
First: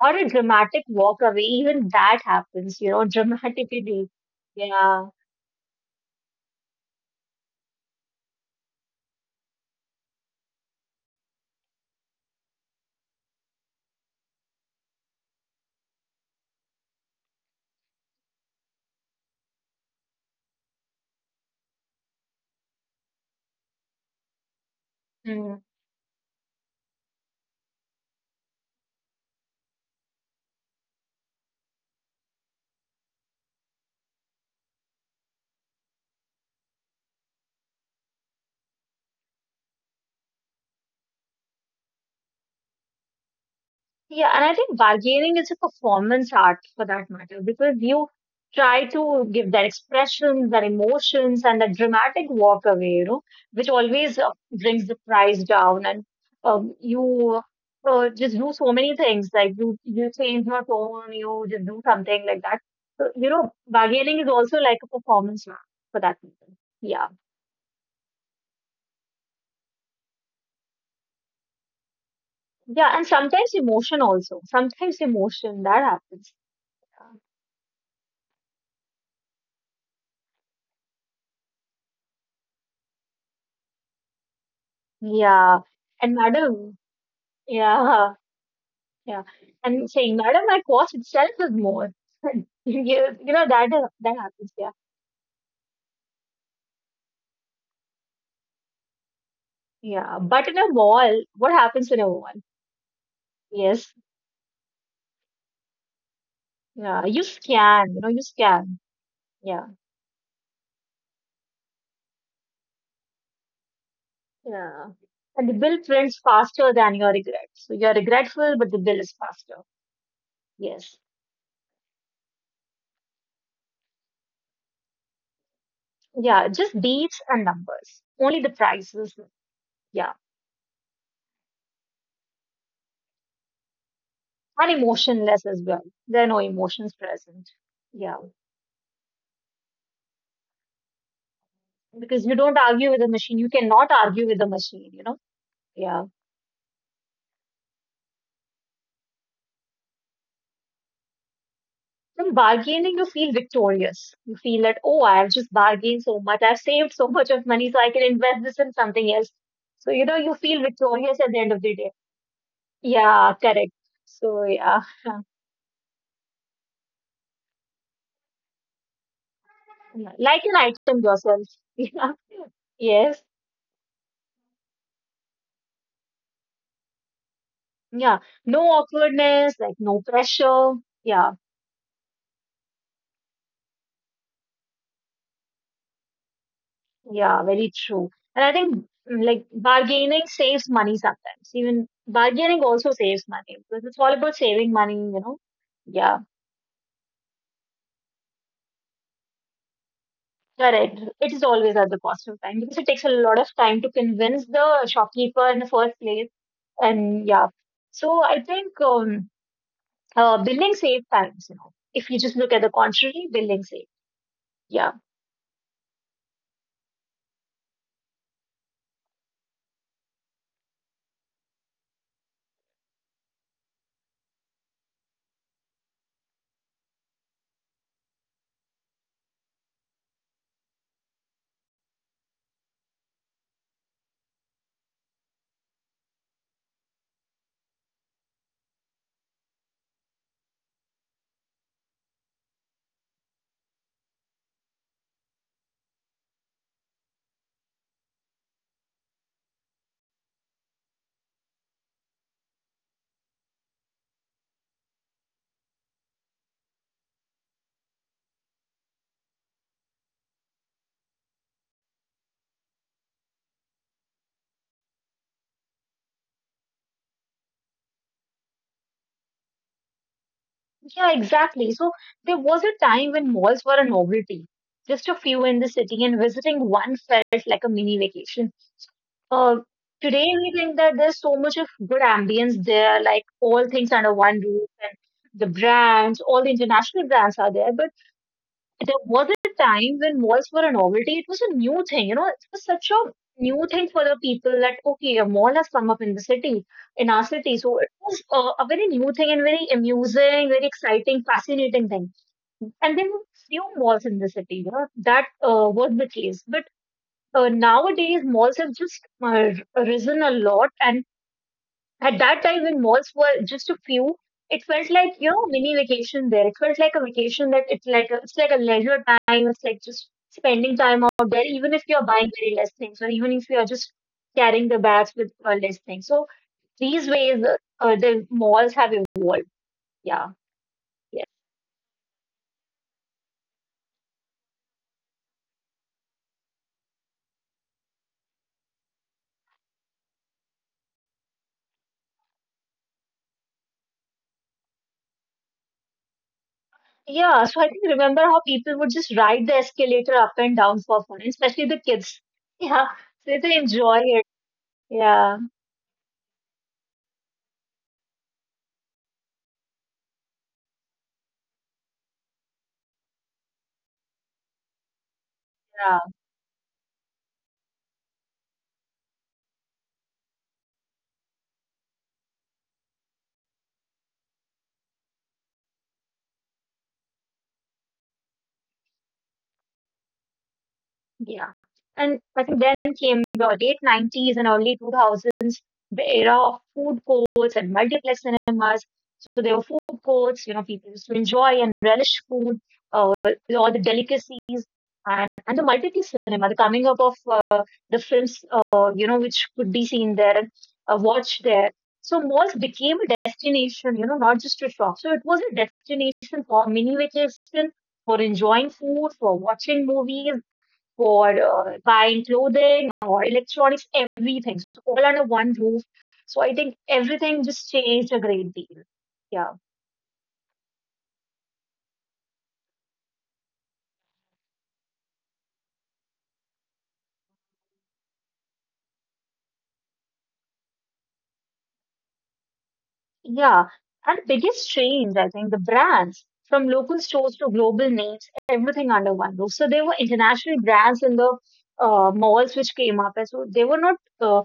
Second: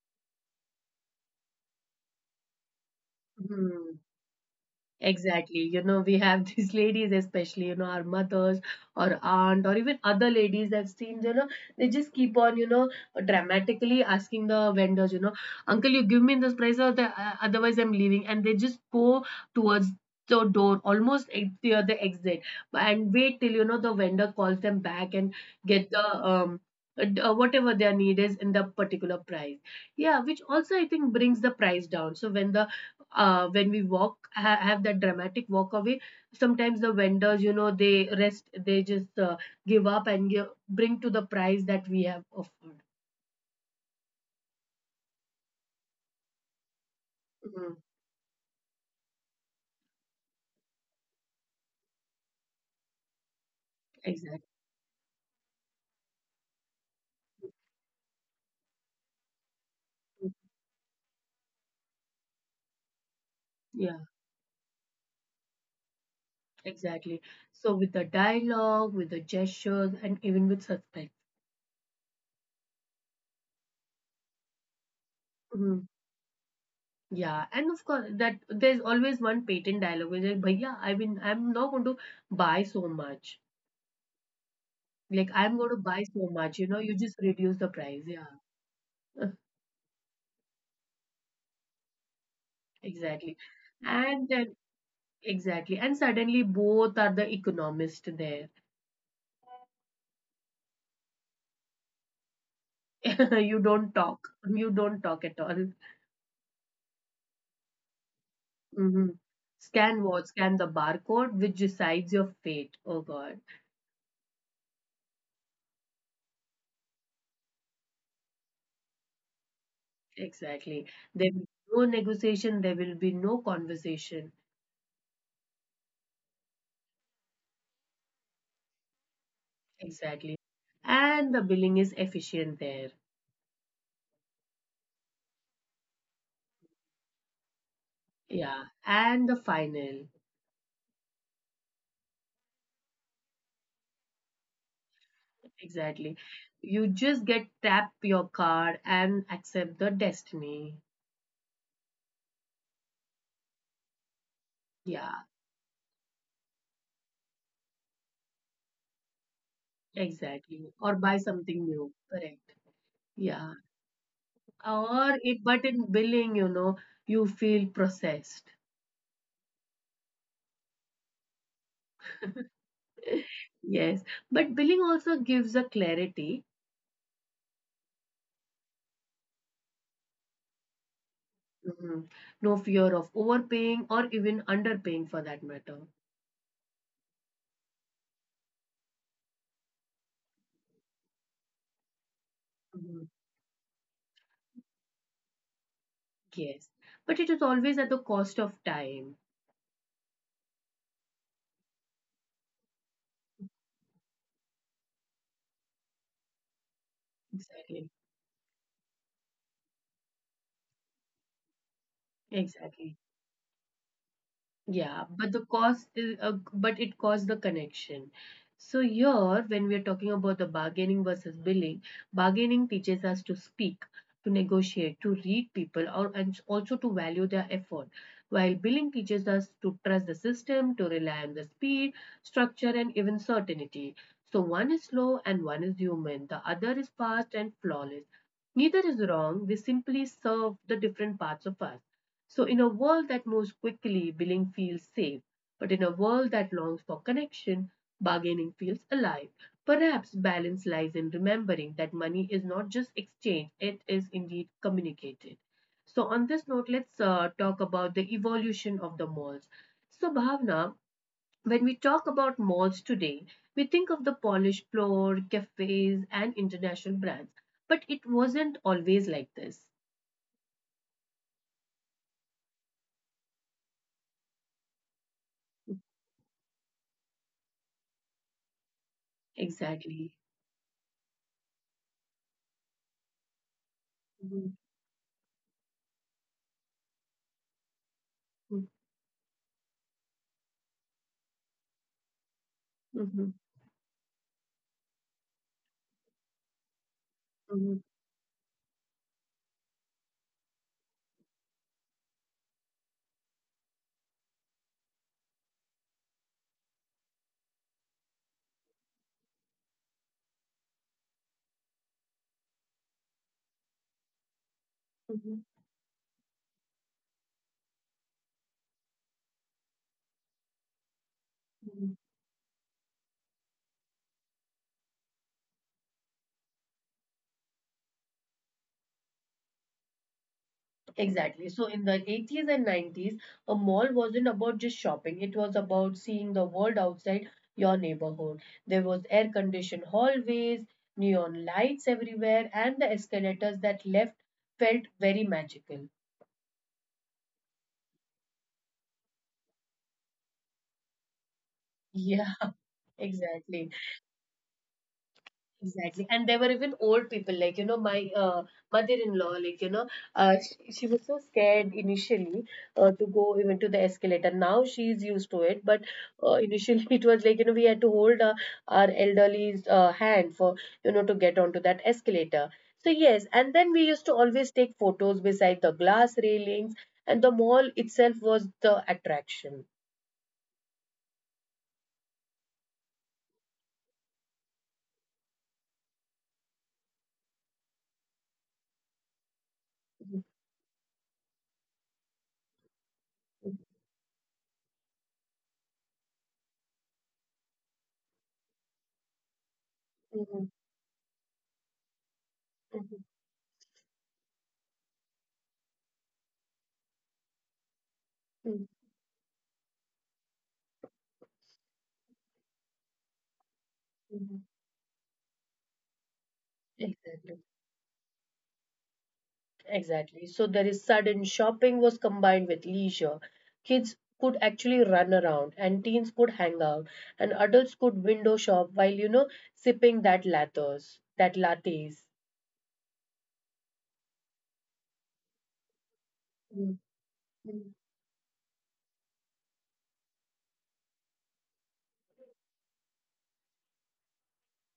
B: Or a dramatic walk away, even that happens, you know,
A: Hmm.
B: dramatically. Yeah.
A: Exactly. You know, we have these ladies, especially, you know, our mothers or aunt or even other ladies I've seen, you know, they just keep on, you know, dramatically asking the vendors, you know, "Uncle, you give me this price or the, otherwise I'm leaving." And they just go towards the door, almost at the exit, and wait till, you know, the vendor calls them back and
B: Mm.
A: get the, whatever their need is in the particular price. Yeah, which also I think brings the price down. So when the when we walk have that dramatic walk away, sometimes the vendors, you know, they rest, they just give up and give, bring to the price that we have offered.
B: Yeah, and I think bargaining is a performance art for that matter because
A: Mm,
B: you try to give their expressions, their emotions, and that dramatic walk away, which always
A: exactly.
B: brings the price down. And you just do so many things, like you change your tone, you just do something like that. So,
A: Yeah,
B: bargaining is also like a performance art for that matter. Yeah.
A: exactly. So with the dialogue, with the gestures, and even with suspect.
B: Yeah, and sometimes emotion also. Sometimes emotion that
A: Mm,
B: happens.
A: yeah. And of course that there's always one patent dialogue which is like, "Bhaiya, I mean, I'm not going to buy so much, like
B: Yeah.
A: I'm going to
B: And
A: buy so much,
B: madam,
A: you know, you just reduce the
B: yeah,
A: price, yeah."
B: yeah. And saying, madam, my cost itself is more. you
A: Exactly.
B: know that
A: And
B: happens.
A: then
B: Yeah,
A: exactly. And suddenly both are the economist there.
B: yeah. But in a mall, what happens in a mall?
A: You don't
B: Yes.
A: talk. You don't talk at all.
B: Yeah. You scan. You scan.
A: Hmm.
B: Yeah.
A: Scan what? Scan the barcode, which decides your fate. Oh God.
B: Yeah. And the bill prints faster than your regret. So you're regretful, but the bill is faster.
A: Exactly.
B: Yes.
A: There will be no negotiation, there will be no conversation.
B: Yeah. Just dates and numbers. Only the prices. Yeah,
A: Exactly. And the billing is efficient there.
B: and emotionless as well. There are no emotions present. Yeah,
A: Yeah. And the final.
B: because you don't argue with a machine. You cannot argue with a machine, you know? Yeah.
A: Exactly. You just get tap your card and accept the destiny.
B: From bargaining, you feel victorious. You feel that, oh, I've
A: Yeah.
B: just bargained so much. I've saved so much of money so I can invest this in something else. So, you feel
A: Exactly. Or
B: victorious at
A: buy
B: the end of the
A: something
B: day.
A: new. Correct.
B: Yeah, correct.
A: Yeah.
B: So, yeah,
A: Or it, but in billing, you know, you feel processed.
B: like an item yourself. Yeah. Yes.
A: Yes. But billing also gives a clarity.
B: Yeah. No awkwardness, like no pressure. Yeah.
A: Mhm. No fear of overpaying or even underpaying for that matter.
B: Yeah, very true. And I think like bargaining saves money sometimes. Even bargaining also saves
A: Mhm.
B: money because it's all about saving money. Yeah,
A: Yes. But it is always at the cost of time.
B: correct. It is always at the cost of time because it takes a lot of time to convince the shopkeeper in the first place. And yeah,
A: Exactly.
B: so I think billing saves times. If you just look at the
A: Exactly.
B: contrary, billing saves. Yeah.
A: Yeah, but the cost is, but it costs the connection. So here, when we are talking about the bargaining versus billing, bargaining teaches us to speak, to negotiate, to read people, or and also to value their effort. While billing teaches us to trust the system, to rely on the speed, structure, and even certainty. So one is slow and one is human. The other is fast and flawless. Neither is wrong. They simply serve the different parts of us. So, in a world that moves quickly, billing feels safe. But in a world that longs for connection, bargaining feels alive. Perhaps balance lies in remembering that money is not just exchanged, it is indeed communicated. So, on this note, let's talk about the evolution of the malls. So, Bhavna, when we talk about malls today, we think of the polished floor, cafes, and international brands. But it wasn't always like this.
B: Yeah, exactly. So there was a time when malls were a novelty. Just a few in the city and visiting one felt like a mini vacation. Uh,
A: Exactly.
B: today we think that there's so much of good ambience there, like all things under one roof and the brands, all the international brands are there. But there was a time when malls were a novelty. It was a new thing, it was such a
A: Mhm,
B: new thing for the people that, okay, a mall has come up in the city, in our city. So
A: mhm,
B: it was a very new thing and very amusing, very exciting, fascinating thing. And there were few malls in the city, that was the case. But nowadays, malls have just risen a lot and at that time, when malls were just a few, it felt like
A: mhm,
B: mini vacation there. It felt like a vacation that it's like a leisure time. It's like just spending time out there, even if
A: mhm.
B: you're buying very less things, or even if you're just carrying the bags with less things. So these ways, the malls have evolved. Yeah. Yes.
A: Exactly. So in the 80s and 90s, a mall wasn't about just shopping. It was about seeing the world outside your neighborhood. There was air-conditioned hallways, neon lights everywhere, and the escalators that left felt very magical.
B: Yeah, so I can remember how people would just ride the escalator up and down for fun, especially the kids.
A: Yeah,
B: Yeah, so they
A: exactly.
B: enjoy it. Yeah,
A: Exactly. And there were even old people, like, you know, my mother-in-law, like, you know, she was so scared initially to go even to the escalator. Now she's used to it, but
B: yeah.
A: initially it was like, you know, we had to hold our elderly's hand for, you know, to get onto that escalator. So, yes, and then we used to always take photos beside the glass railings, and the mall itself was the attraction.
B: Yeah. And I think then came the late 90s and early 2000s, the era of food courts and multiplex cinemas. So there were food
A: Mhm,
B: courts, people used to enjoy and relish food, uh, all the delicacies, and the multiplex cinema, the coming up of uh, the films, which could be
A: mhm,
B: seen there
A: mhm,
B: and watched there. So malls
A: mhm,
B: became a destination, not just a shop. So it was a destination for mini vacation, for
A: mhm,
B: enjoying food, for watching movies, for buying clothing or electronics,
A: mhm.
B: everything. So all under one roof. So I think
A: Exactly.
B: everything just changed a great deal. Yeah.
A: Exactly. So there is sudden shopping was combined with leisure. Kids could actually run around and teens could hang out and adults could window shop while, you know, sipping that lattes, that lattes.
B: Yeah. And the biggest change, I think, the brands
A: Mm,
B: from local stores
A: mm.
B: to global names, everything under one roof. So there were international brands in the malls which came up. And so they were not uh,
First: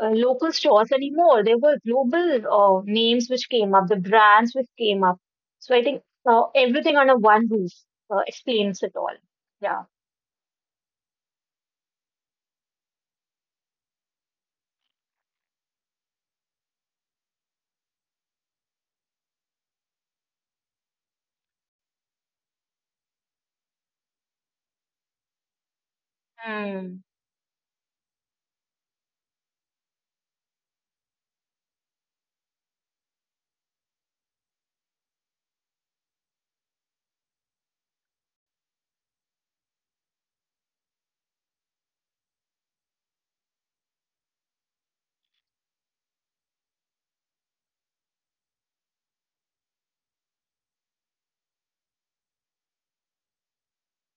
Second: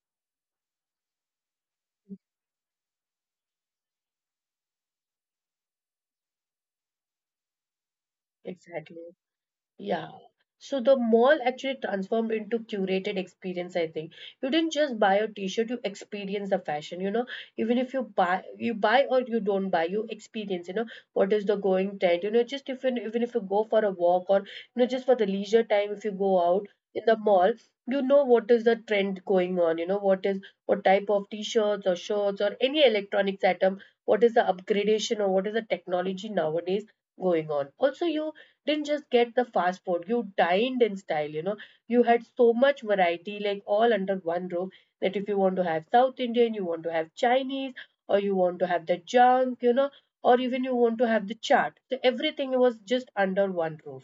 B: uh, local stores anymore. There were global names which came up, the brands which came up. So I think everything under one roof explains it all.
A: Exactly.
B: Yeah.
A: Yeah. So the mall actually transformed into curated experience, I think. You didn't just buy a t-shirt, you experience the fashion, you know. Even if you buy or you don't buy, you experience, you know, what is the going trend. You know, just if you even if you go for a walk or you know, just for the leisure time if you go out
B: Hmm.
A: in the mall, you know what is the trend going on, you know, what type of t-shirts or shirts or any electronics item, what is the upgradation or what is the technology nowadays going on. Also, you didn't just get the fast food, you dined in style, you know. You had so much variety, like all under one roof, that if you want to have South Indian, you want to have Chinese, or you want to have the junk, you know, or even you want to have the chart. So everything was just under one roof.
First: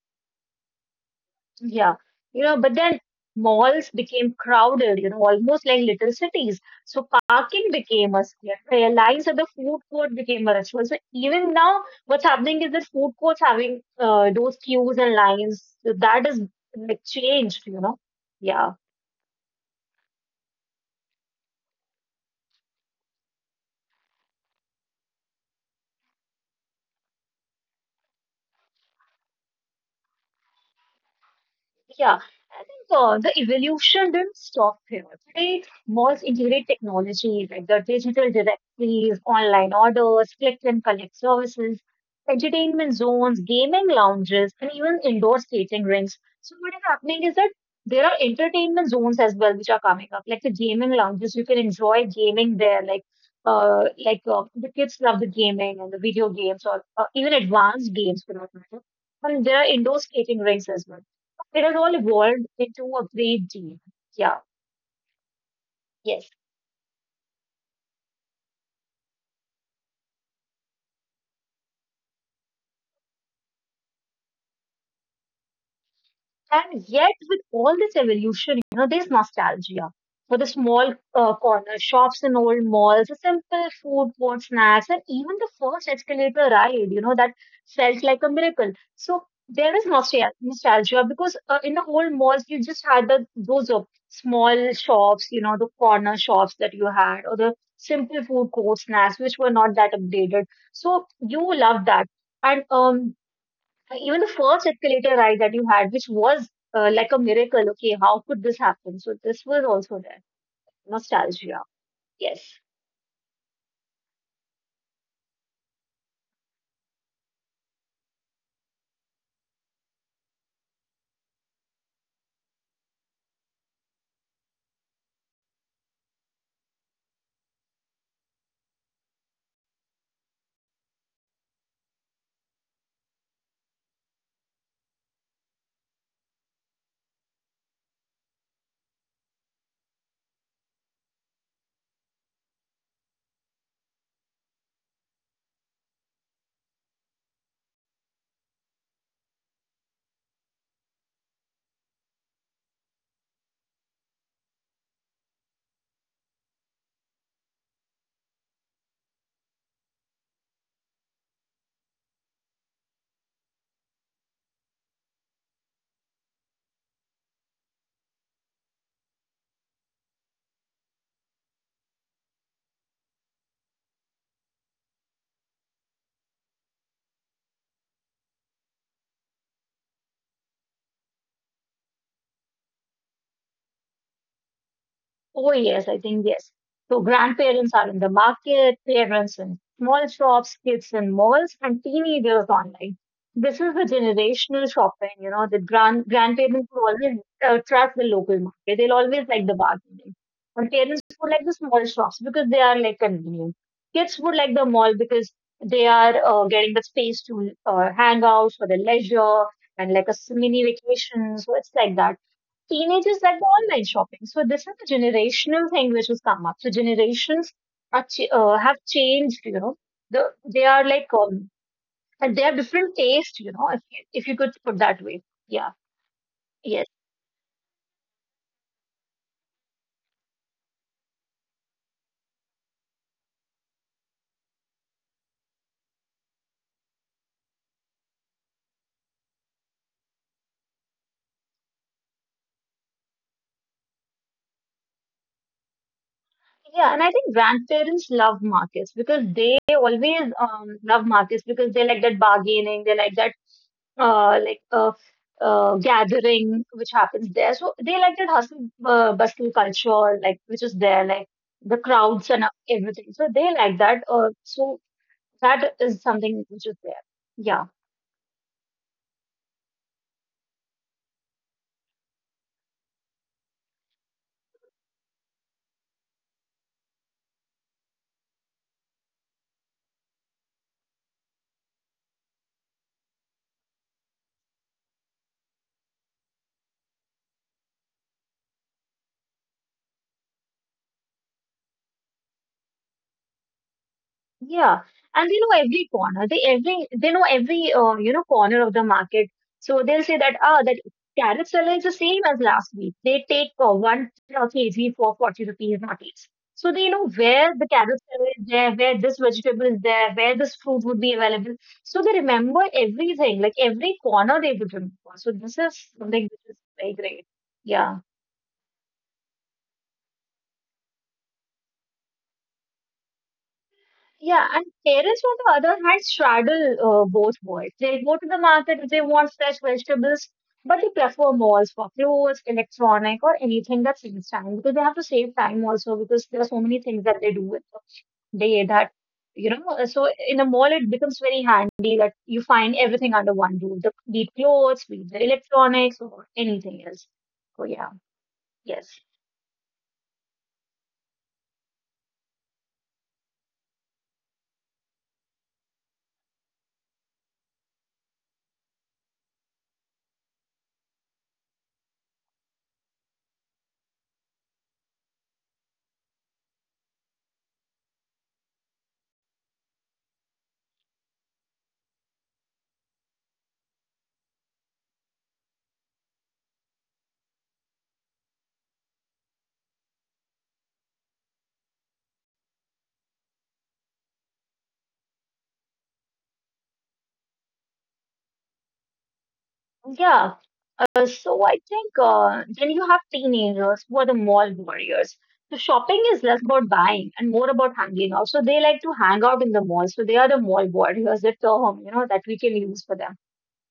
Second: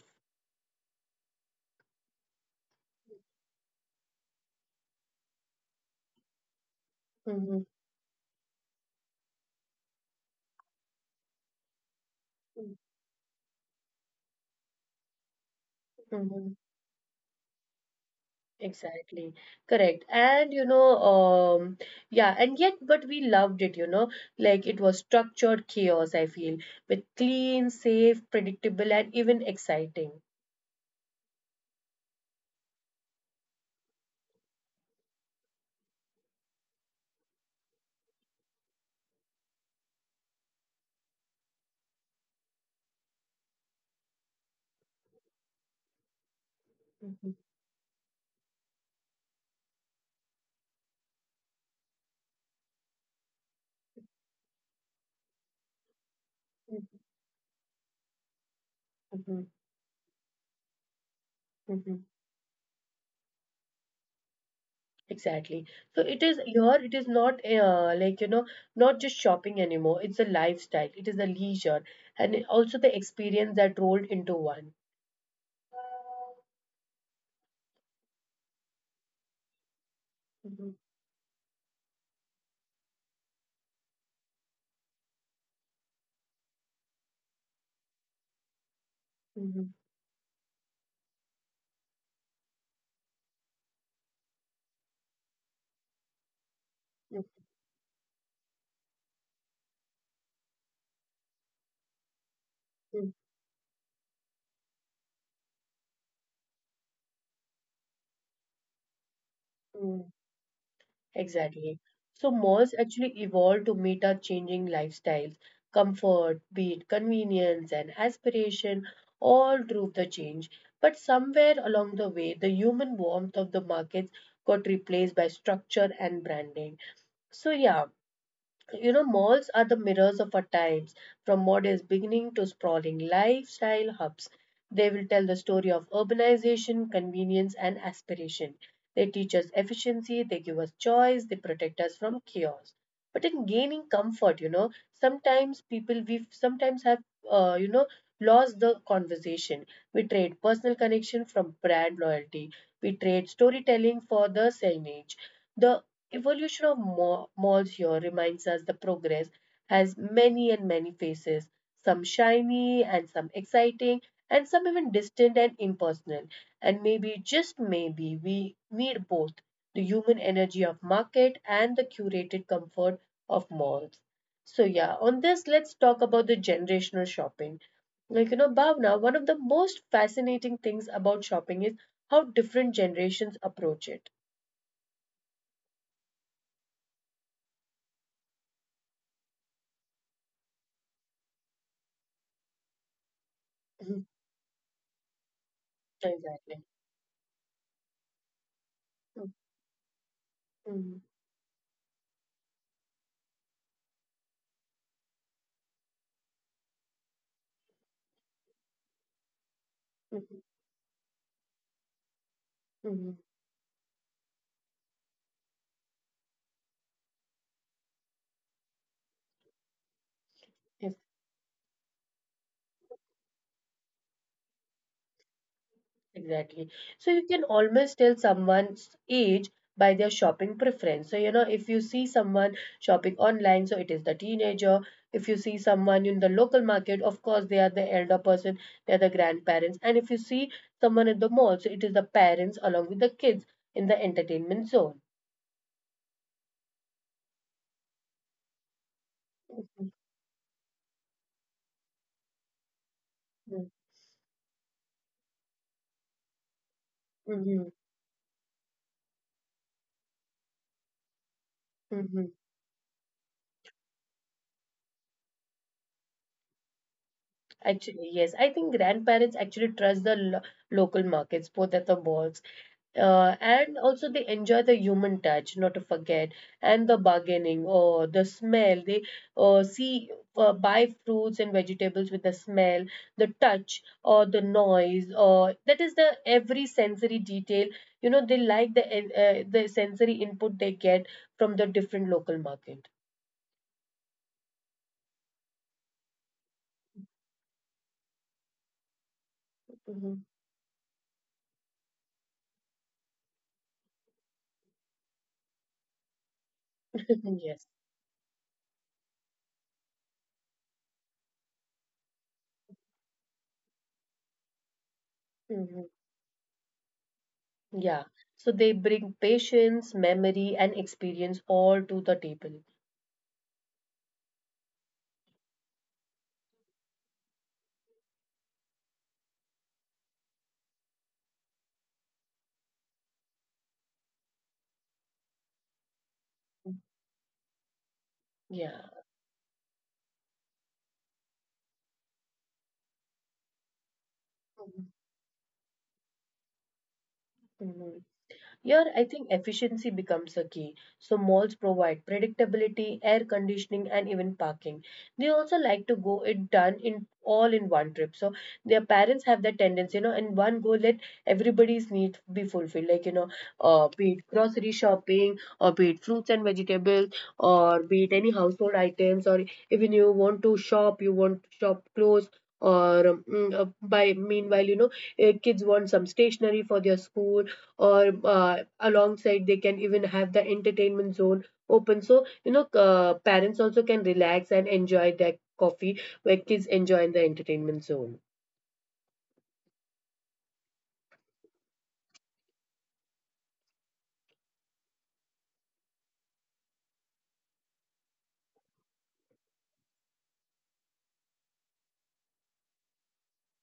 B: Yeah. But then malls became crowded, almost like little cities. So
A: Hmm.
B: parking became a scarce. Lines at the food court became a ritual. So even now, what's happening is that food courts having those queues and lines. So that is
A: Mm-hmm.
B: like changed. Yeah.
A: Exactly. Correct. And you know, um, yeah, and yet, but we loved it, you know, like it was structured chaos, I feel, with clean, safe, predictable, and even exciting.
B: Yeah, I think the evolution didn't stop here. Today, malls integrate technology like the digital directories, online orders, click and collect services, entertainment zones, gaming lounges, and even indoor skating rinks. So, what is happening
A: Mhm,
B: is that there are entertainment zones as well, which are coming up, like the gaming lounges. You can enjoy gaming there, like the kids love the gaming and the video games, or
A: mhm,
B: even advanced games for that matter.
A: mhm,
B: And there are indoor skating rinks as well. It has all
A: mhm.
B: evolved into a great deal. Yeah,
A: Exactly. So it
B: yes.
A: is here, it is not like, you know, not just shopping anymore. It's a lifestyle, it is a leisure, and also the experience that rolled into one.
B: And yet, with all this evolution, there's nostalgia for the
A: Mhm,
B: small corner shops in old malls, the simple food court snacks, and even the first escalator ride, that felt like a miracle. So there
A: mhm,
B: is nostalgia because in the old malls, you just had those small shops, the corner shops that you had,
A: mhm,
B: or the simple food court snacks, which were not that updated. So you love that. And
A: mhm,
B: even the first escalator ride that you had, which was like a miracle. Okay, how could this happen? So this was also
A: mhm.
B: there. Nostalgia.
A: Exactly. So
B: Yes.
A: malls actually evolved to meet our changing lifestyles, comfort, be it convenience and aspiration, all drove the change. But somewhere along the way, the human warmth of the markets got replaced by structure and branding. So yeah, you know, malls are the mirrors of our times, from modest beginning to sprawling lifestyle hubs. They will tell the story of urbanization, convenience, and aspiration. They teach us efficiency, they give us choice, they protect us from chaos. But in gaining comfort, you know, sometimes people, we sometimes have, you know, lost the conversation. We trade personal connection from brand loyalty, we trade storytelling for the signage. The evolution of malls here reminds us the progress has many and many faces, some shiny and some exciting, and some even distant and impersonal. And maybe, just maybe, we need both the human energy of market and the curated comfort of malls. So yeah, on this let's talk about the generational shopping. Like you know, Bhavna, one of the most fascinating things about shopping is how different generations approach it.
B: Oh, yes, I think yes. So grandparents are in the market, parents in small shops, kids in malls, and teenagers online. This is the
A: Mhm.
B: generational shopping, that grand
A: Exactly.
B: grandparents will always trust the local market. They'll always
A: Mhm.
B: like the bargaining. And parents would like the small shops because they are like convenient. Kids would like the mall because they are getting the space to hang out for the leisure and like a
A: Mhm.
B: mini vacation. So it's like that teenagers
A: Mhm.
B: that do online shopping. So this is a generational thing which has come up. So generations are have changed. The they are
A: Yes.
B: like and they have different taste. If you could put that way. Yeah.
A: Exactly.
B: Yes.
A: So you can almost tell someone's age by their shopping preference. So, you know, if you see someone shopping online, so it is the teenager. If you see someone in the local market, of course, they are the elder person, they are the grandparents. And if you see someone at the mall, so it is the parents along with the kids in the entertainment zone.
B: Yeah. And I think grandparents love markets because they always
A: Mhm.
B: love markets because they like that bargaining. They like that uh, like uh, gathering which happens there. So they
A: Mhm.
B: like that hustle bustle culture, like which is there, like the crowds and
A: Mhm.
B: everything. So they like that. So that is something which is there. Yeah.
A: Actually, yes, I think grandparents actually trust the local markets, both at the malls, and also they enjoy the human touch, not to forget, and the bargaining or the smell. They see buy fruits and vegetables with the smell, the touch, or the noise, or that is the every sensory detail. You know, they like the the sensory input they get from the different local market.
B: Yeah, and they know every corner. They know every corner of the market. So they'll say
A: Mhm.
B: that that carrot seller is the same as last week. They take one kg for 40 rupees not less. So they know where the
A: Yes.
B: carrot seller is there, where this vegetable is there, where this fruit would be available. So they remember everything, like every corner they would remember. So this is
A: Mhm.
B: something which is very great. Yeah.
A: Yeah. So they bring patience, memory, and experience all to the table.
B: Yeah, and parents, on the other hand, straddle both worlds. They go to the market if they want fresh vegetables, but they prefer malls for clothes, electronic, or anything that saves time because they have to save time also because there are so many things that they do with the day that,
A: Yeah.
B: so in a mall, it becomes very handy that you find everything under one roof, the, be it clothes, be it the electronics, or anything else. So, yeah,
A: Mhm.
B: yes.
A: Here, I think efficiency becomes a key. So, malls provide predictability, air conditioning, and even parking. They also like to go it done in all in one trip. So, their parents have that tendency, you know, in one go, let everybody's needs be fulfilled. Like, you know, be it grocery shopping, or be it fruits and vegetables, or be it any household items, or even you want to shop, you want to shop clothes. Or by meanwhile, you know, kids want some stationery for their school or alongside they can even have the entertainment zone open, so you know, parents also can relax and enjoy their coffee where kids enjoy in the entertainment zone.
B: Yeah. So I think then you have teenagers who are the mall warriors. So shopping is less about buying and more about hanging out. So they like to hang out in the mall. So they are the mall warriors, the term, you know, that we can use for them.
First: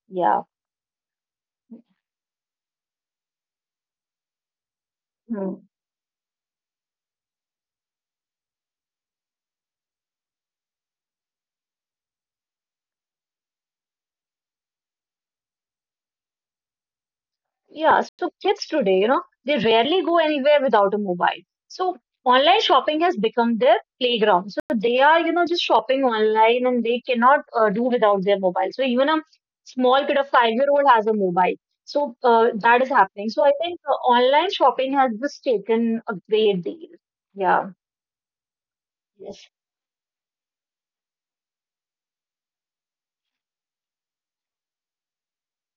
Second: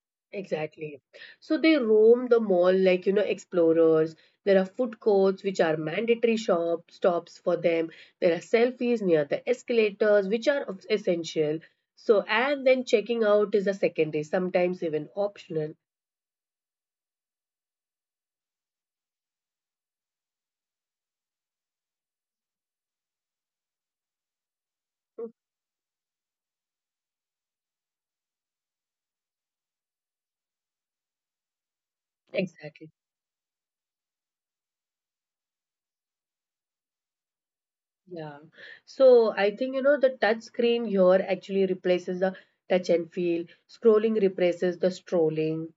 B: Yeah.
A: Exactly, so they roam the mall like you know explorers, there are food courts
B: Hmm.
A: which are mandatory shop stops for them, there are selfies near the escalators which are essential, so and then checking out is a secondary, sometimes even optional.
B: Yeah, so kids today, you know, they rarely go anywhere without a mobile. So online shopping has become their playground. So they are, you know, just shopping online and they cannot do without their mobile. So even a small kid, a five-year-old has a mobile. So that
A: Exactly.
B: is happening. So I think online shopping has just taken a great deal. Yeah.
A: Yeah. So
B: Yes.
A: I think, you know, the touch screen here actually replaces the touch and feel. Scrolling replaces the strolling.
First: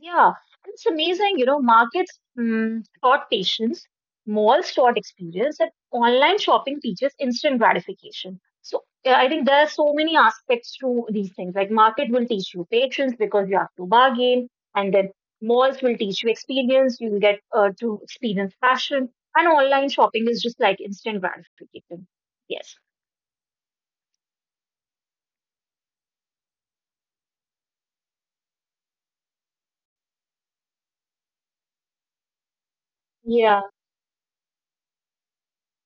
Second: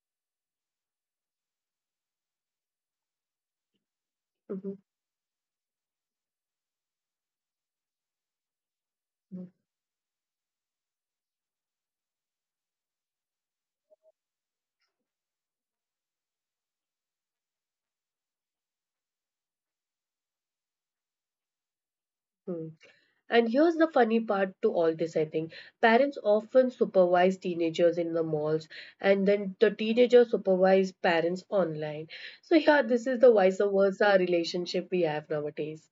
B: Yeah, and it's amazing, you know, markets taught patience, malls
A: Mhm,
B: taught experience, and online shopping teaches instant gratification. So I
A: mhm,
B: think there are so many aspects to these things. Like market will teach you patience because you have to bargain, and then malls will teach you experience. You will get to experience fashion, and online shopping is just like instant gratification.
A: mhm.
B: Yes.
A: And here's the funny part to all this, I think. Parents often supervise teenagers in the malls, and then the teenagers supervise parents online. So, yeah, this is the vice
B: Yeah.
A: versa relationship we have nowadays.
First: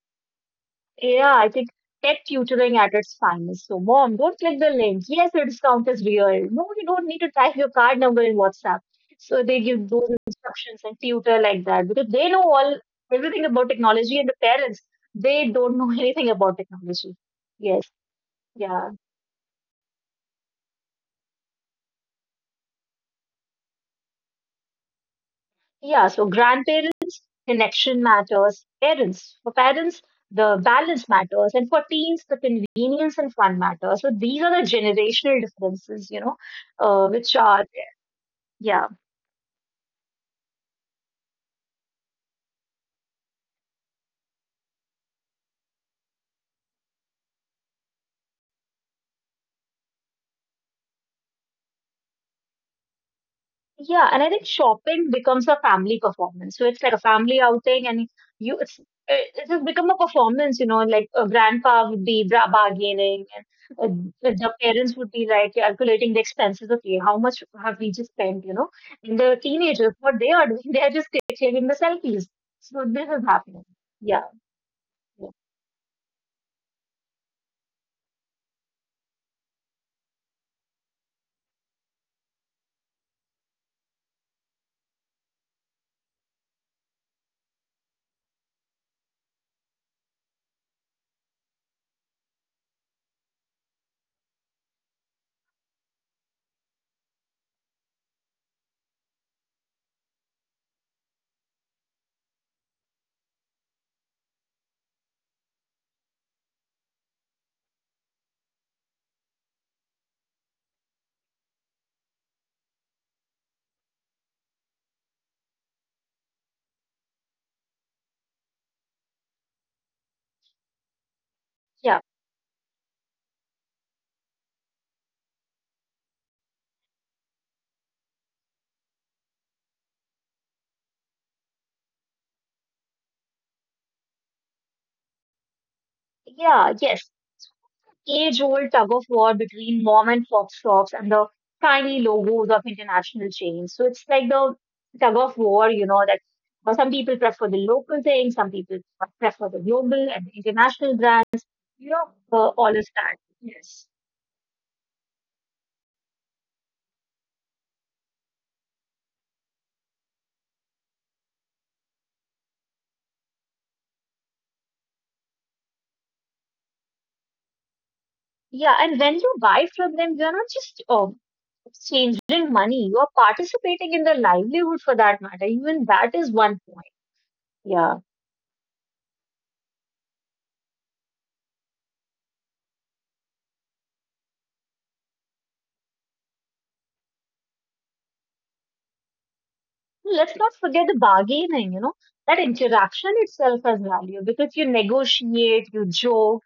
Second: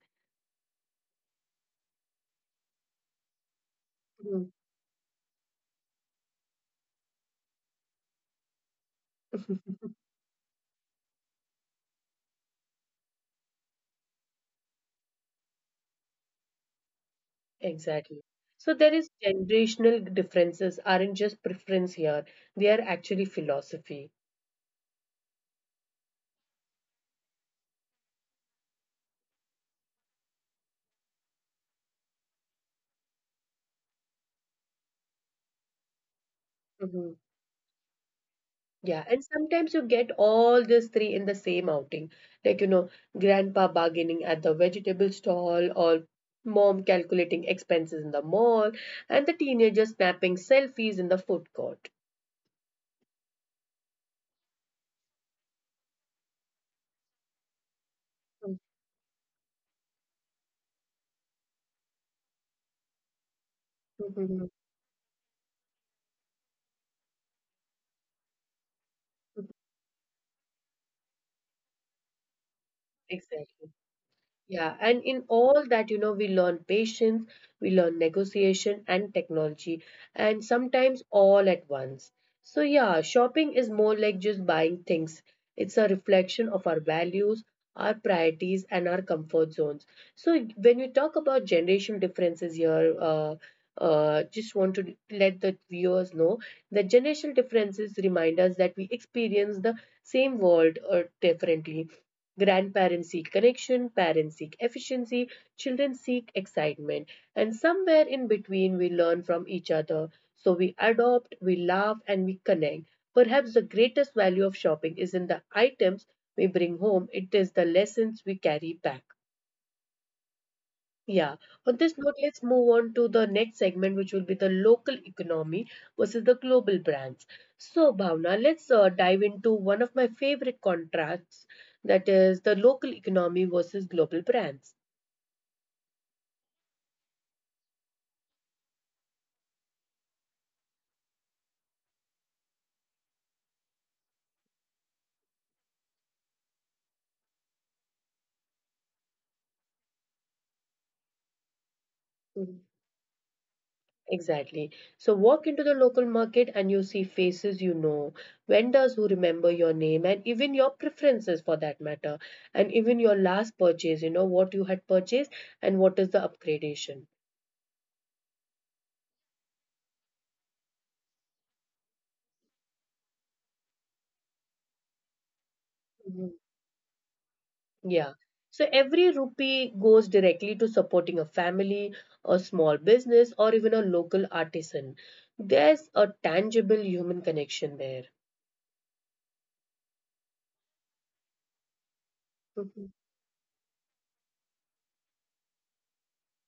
B: Yeah, I think tech tutoring at its finest. So, mom, don't
A: Mhm.
B: click the link. Yes, your discount is real. No, you don't need to type your card number in WhatsApp. So they give those instructions and tutor like that because they know all everything about technology, and the parents they don't know anything about technology. Yes,
A: Exactly. So
B: yeah,
A: there is generational differences aren't just preference here. They are actually philosophy.
B: yeah. So grandparents, connection matters. Parents, for parents, the balance matters, and for teens, the convenience and fun matter. So these are the generational differences,
A: Hmm.
B: which are. Yeah.
A: Yeah, and sometimes you get all these three in the same outing. Like, you know, grandpa bargaining at the vegetable stall or mom calculating expenses in the mall and the teenager snapping selfies in the food court.
B: Yeah. And I think shopping becomes a family performance. So it's like a family outing and you,
A: Mhm.
B: it's, it has become a performance, you know, like a grandpa would be bargaining and the parents would be like calculating the expenses. Okay. How much have we just spent, you know? And the
A: Mhm.
B: teenagers, what they are doing, they are just taking the selfies. So this is happening.
A: Exactly.
B: Yeah.
A: Yeah, and
B: Yeah.
A: in all that, you know, we learn patience, we learn negotiation and technology, and sometimes all at once. So, yeah, shopping is more like just buying things, it's a reflection of our values, our priorities, and our comfort zones. So, when you talk about generation differences here, just want to let the viewers know that generational differences remind us that we experience the same world differently. Grandparents seek connection, parents seek efficiency, children seek excitement. And somewhere in between, we learn from each other. So we adopt, we laugh, and we connect. Perhaps the greatest value of shopping isn't the items we bring home, it is the lessons we carry back. Yeah. On this
B: Yeah.
A: note, let's move on to the next segment, which will be the local economy versus the global brands. So, Bhavna, let's dive into one of my favorite contracts, that is the local economy versus global brands.
B: Yeah. Yes. Age old tug of war between mom and pop shops and the tiny logos of international chains. So it's like the tug of war, you know, that well, some people prefer the local thing, some people prefer the global and the international brands,
A: Mhm.
B: all of that. Yes.
A: Exactly. So, walk into the local market and you see faces you know, vendors who remember your name, and even your preferences for that matter, and even your last purchase, you know, what you had purchased and what is the upgradation.
B: Yeah, and when you buy from them, you're not just exchanging money, you are participating in their livelihood for that matter. Even that is one point. Yeah.
A: Yeah. So every rupee goes directly to supporting a family, a small business, or even a local artisan. There's a tangible human connection there.
B: Let's not forget the bargaining, you know, that
A: Mhm.
B: interaction itself has value because you negotiate, you joke,